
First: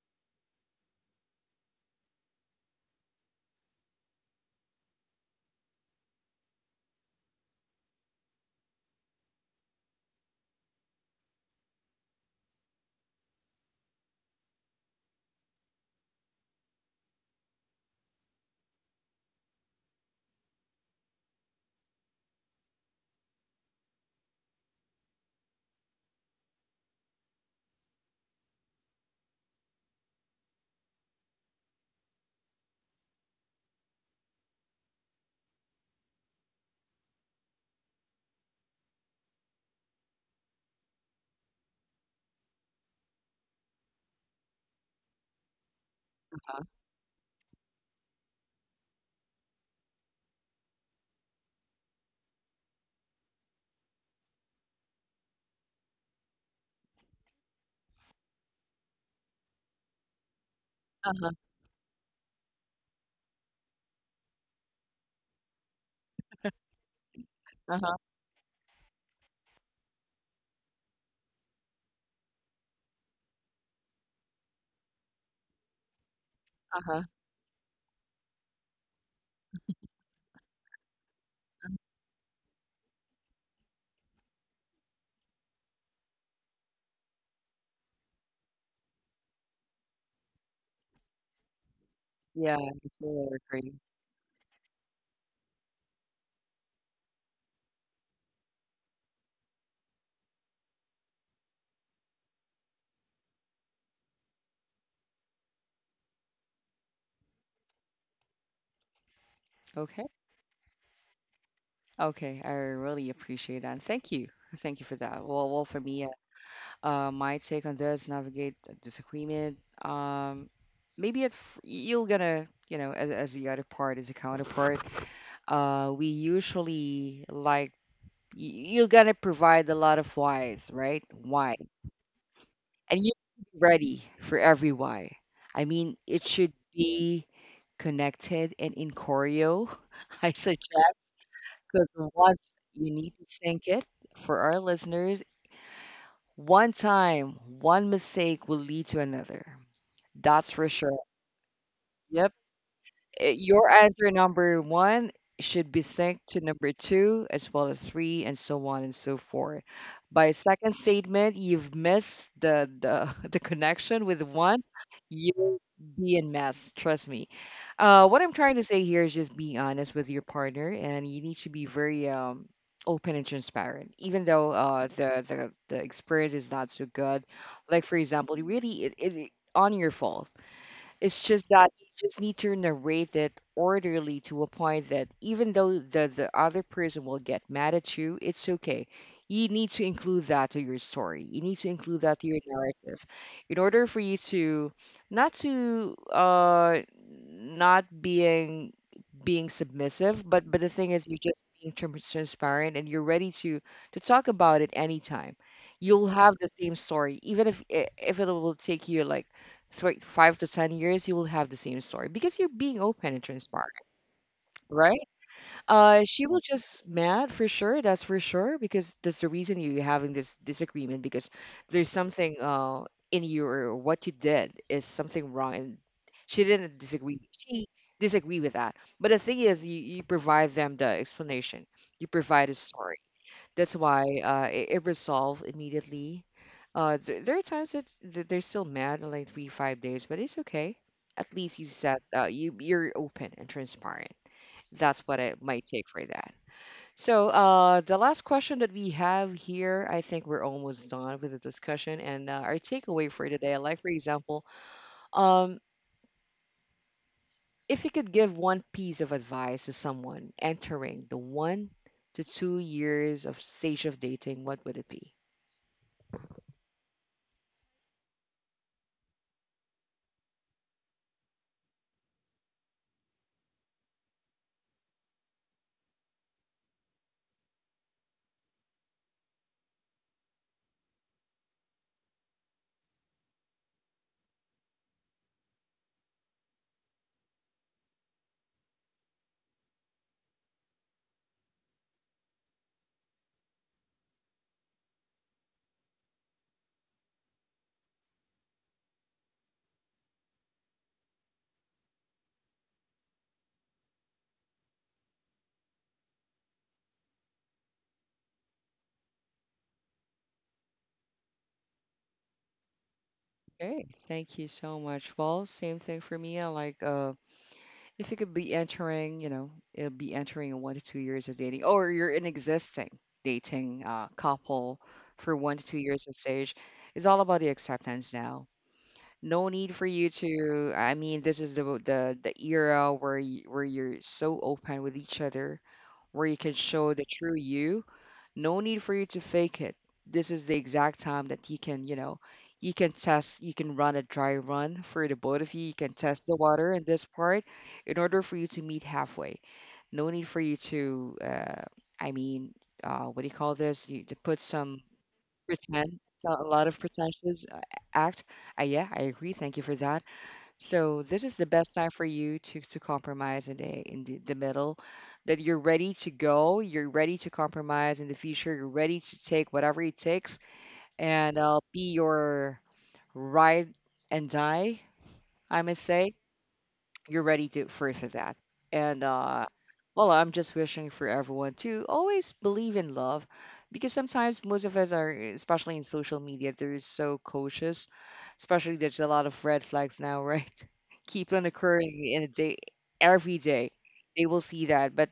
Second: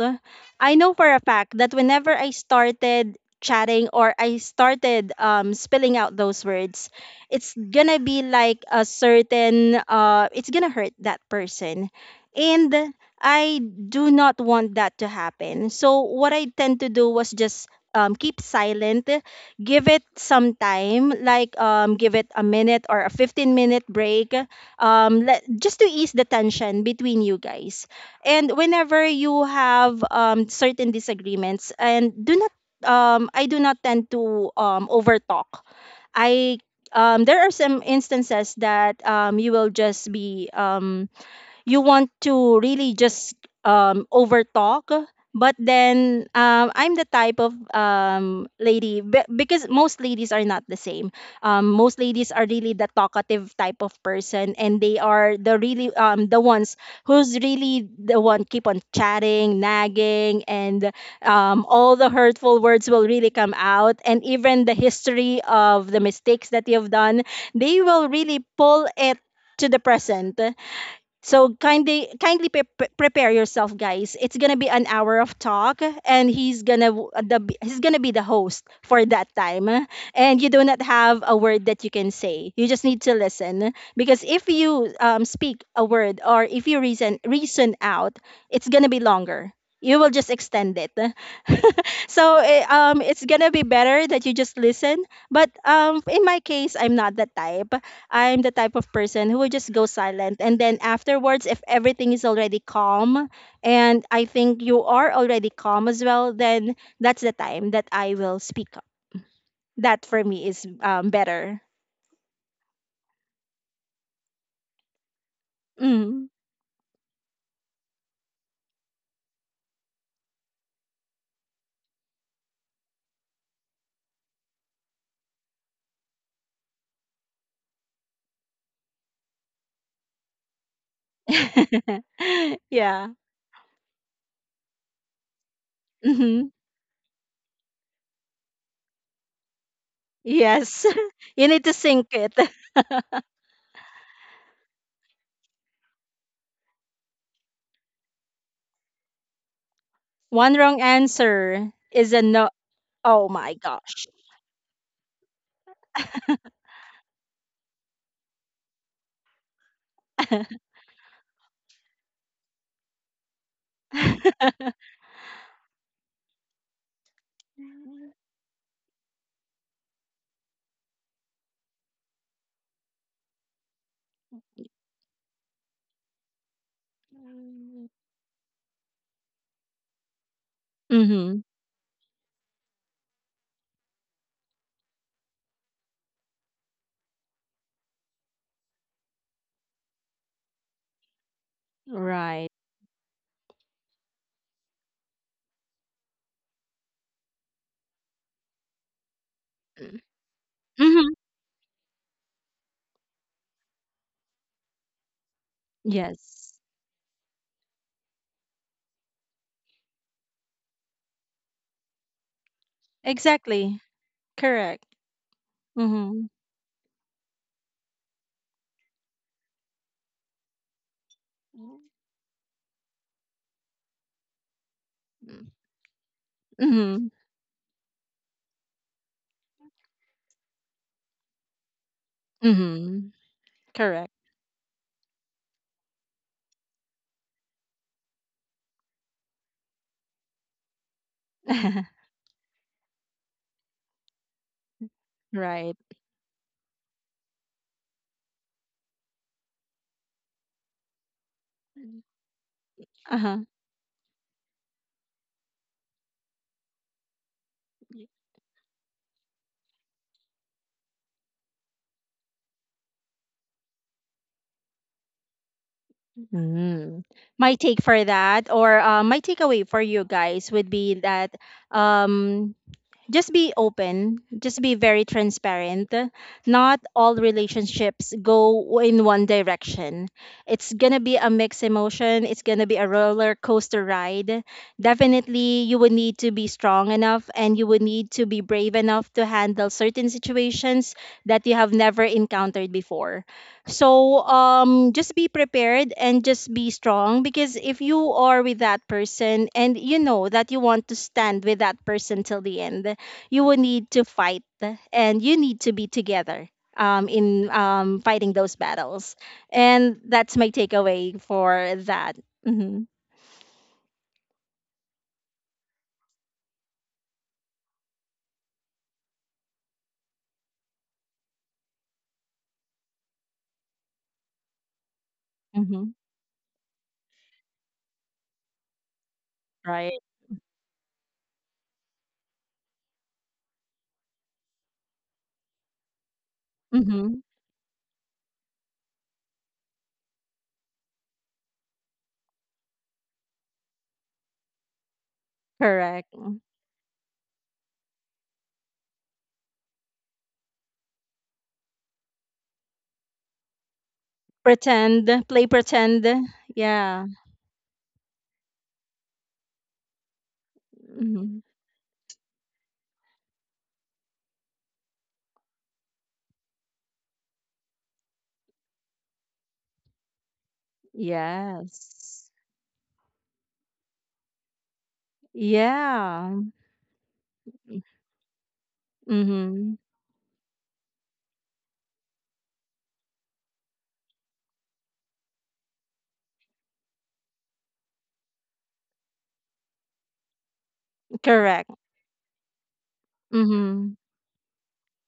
[SPEAKER 2] I know for a fact that whenever I started chatting or I started spilling out those words, it's gonna be like a certain it's gonna hurt that person, and I do not want that to happen. So what I tend to do was just keep silent, give it some time, like give it a minute or a 15-minute break, just to ease the tension between you guys. And whenever you have certain disagreements, and do not I do not tend to overtalk. I There are some instances that you will just be you want to really just overtalk. But then
[SPEAKER 1] Uh huh.
[SPEAKER 2] I'm the type of lady because most ladies are not the same. Most ladies are really the talkative type of person, and they are the really the ones who's really the one keep on chatting, nagging, and all the hurtful words will really come out, and even the history of the mistakes that you've done,
[SPEAKER 1] Uh
[SPEAKER 2] they
[SPEAKER 1] huh.
[SPEAKER 2] will really pull it to the present. So kindly prepare yourself, guys. It's going to be an hour of talk, and
[SPEAKER 1] Uh huh.
[SPEAKER 2] he's going to be the host for that time, and you do not have a word that you can say. You just need to listen, because if you speak a word or if you reason out, it's going to be longer. You will just extend it. so
[SPEAKER 1] Yeah,
[SPEAKER 2] eh,
[SPEAKER 1] I
[SPEAKER 2] um, it's
[SPEAKER 1] totally
[SPEAKER 2] gonna be
[SPEAKER 1] agree.
[SPEAKER 2] better that you just listen. But in my case, I'm not that type. I'm the type of person who will just go silent. And then afterwards, if everything is already calm, and I think you are already calm as well, then that's the time that I will speak up. That
[SPEAKER 1] Okay.
[SPEAKER 2] for me is better.
[SPEAKER 1] Okay, I really appreciate that. Thank you. Thank you for that. Well, for me,
[SPEAKER 2] Mm.
[SPEAKER 1] my take on this, navigate a disagreement. Maybe you're gonna, as the other part, as a counterpart, we usually like y- you're gonna provide a lot of whys, right? Why, and
[SPEAKER 2] yeah.
[SPEAKER 1] you should be ready for every why. I mean, it
[SPEAKER 2] Hmm.
[SPEAKER 1] should be connected and in choreo. I suggest
[SPEAKER 2] Yes. you need to
[SPEAKER 1] because
[SPEAKER 2] sink it.
[SPEAKER 1] once you need to sync it for our listeners, one time, one mistake will lead to another. That's
[SPEAKER 2] One
[SPEAKER 1] for
[SPEAKER 2] wrong
[SPEAKER 1] sure.
[SPEAKER 2] answer is a
[SPEAKER 1] Yep.
[SPEAKER 2] no. Oh my
[SPEAKER 1] Your
[SPEAKER 2] gosh.
[SPEAKER 1] answer number one should be synced to number two as well as three and so on and so forth. By second statement, you've missed the connection with one, you'll be in mess, trust me. What I'm trying to say here is just being honest with your partner and you need to be very open and transparent, even though the experience is not so good, like for example really it on your fault. It's
[SPEAKER 2] mm-hmm.
[SPEAKER 1] just that you just need to narrate it orderly to a point that, even though the other person will get mad at you, it's okay. You need to include that to your story. You need to include that to your
[SPEAKER 2] Right.
[SPEAKER 1] narrative in order for you to not being submissive, but the thing is
[SPEAKER 2] Mm-hmm.
[SPEAKER 1] you're just being transparent and you're ready to talk about it anytime. You'll have the
[SPEAKER 2] Yes.
[SPEAKER 1] same story, even if if it will take you like 3, 5 to 10 years, you will have the same story because you're being open and transparent,
[SPEAKER 2] Exactly. Correct.
[SPEAKER 1] right? She
[SPEAKER 2] Mhm.
[SPEAKER 1] will just mad for sure. That's for sure, because that's the reason you're having this disagreement, because there's something in your what you did is something
[SPEAKER 2] Mm.
[SPEAKER 1] wrong, and she didn't
[SPEAKER 2] Mhm.
[SPEAKER 1] disagree. She disagree with that. But the thing is, you provide them the explanation. You provide a story.
[SPEAKER 2] Mhm.
[SPEAKER 1] That's why
[SPEAKER 2] Correct.
[SPEAKER 1] it resolved immediately. There are times that they're still mad in like 3, 5 days, but it's okay. At least you said you're open and transparent. That's what I might
[SPEAKER 2] right.
[SPEAKER 1] take for that. So the last question that we have here, I think we're almost done with the discussion and our takeaway for
[SPEAKER 2] Uh-huh.
[SPEAKER 1] today. Like for example, um, if you could give one piece of advice to someone entering the 1 to 2 years of stage of dating, what would it be?
[SPEAKER 2] Mm. My take for that, or my takeaway for you guys would be that um just be open, just be very transparent. Not all relationships go in one direction. It's gonna be a mixed emotion, it's gonna be a roller coaster ride. Definitely you would need to be strong enough, and you would need to be brave enough to handle certain situations that you have never encountered before. So just be prepared and just be strong, because if you are with that person and you know that you want to stand with that person till the end, you will need to fight, and you need to be together in fighting those battles. And that's my takeaway for that. Hmm.
[SPEAKER 1] Okay, thank you so much. Well, same thing for me. I like if you could be entering, it'll be entering 1 to 2 years of dating, or you're an existing dating couple for one to two
[SPEAKER 2] Hmm.
[SPEAKER 1] years of stage, it's all about the acceptance now. No need for
[SPEAKER 2] Right.
[SPEAKER 1] you to. I mean, this is the era where where you're so open with each other, where you can show the
[SPEAKER 2] Hmm.
[SPEAKER 1] true you. No need for you to fake it. This is the exact time that you can test, you can run a dry run for the both of you. You can
[SPEAKER 2] Correct.
[SPEAKER 1] test the water in this part in order for you to meet halfway. No need for you to, I mean, what do you call this? You to put some
[SPEAKER 2] Pretend, play
[SPEAKER 1] pretend,
[SPEAKER 2] pretend.
[SPEAKER 1] so a lot of
[SPEAKER 2] Yeah.
[SPEAKER 1] pretentious act. Yeah, I agree. Thank you for that. So this is
[SPEAKER 2] Hmm.
[SPEAKER 1] the best time for you to compromise in the middle, that you're ready to go, you're ready to compromise in the future, you're ready to take whatever it takes and be
[SPEAKER 2] Yes.
[SPEAKER 1] your ride and die, I must say
[SPEAKER 2] Yeah.
[SPEAKER 1] you're ready to for that. And
[SPEAKER 2] Mm-hmm.
[SPEAKER 1] well, I'm just wishing for everyone to always believe in love, because sometimes most of us are, especially in social media, they're so cautious. Especially there's a lot of red flags now, right? Keep on
[SPEAKER 2] Correct.
[SPEAKER 1] occurring in a day, every day.
[SPEAKER 2] Mm-hmm.
[SPEAKER 1] They will see that, but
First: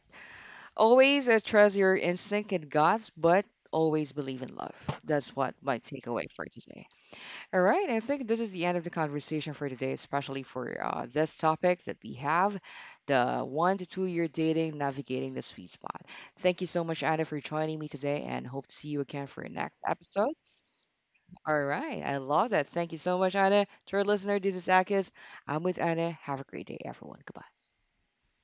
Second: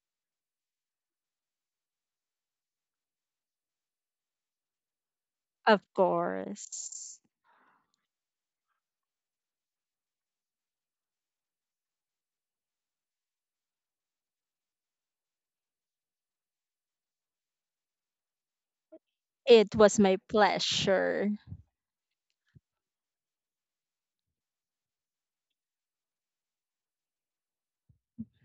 [SPEAKER 1] always trust your instinct and guts, but always believe in love. That's what my
[SPEAKER 2] Of
[SPEAKER 1] takeaway for today.
[SPEAKER 2] course.
[SPEAKER 1] All right, I think this is the end of the conversation for today, especially for this topic that we have the 1 to 2 year dating, navigating the sweet spot. Thank you so much, Anna, for joining me today and hope to see you again for the
[SPEAKER 2] It
[SPEAKER 1] next
[SPEAKER 2] was my
[SPEAKER 1] episode.
[SPEAKER 2] pleasure.
[SPEAKER 1] All right, I love that. Thank you so much, Anna. To our listener, this is Akis. I'm with Anna. Have a great day, everyone. Goodbye.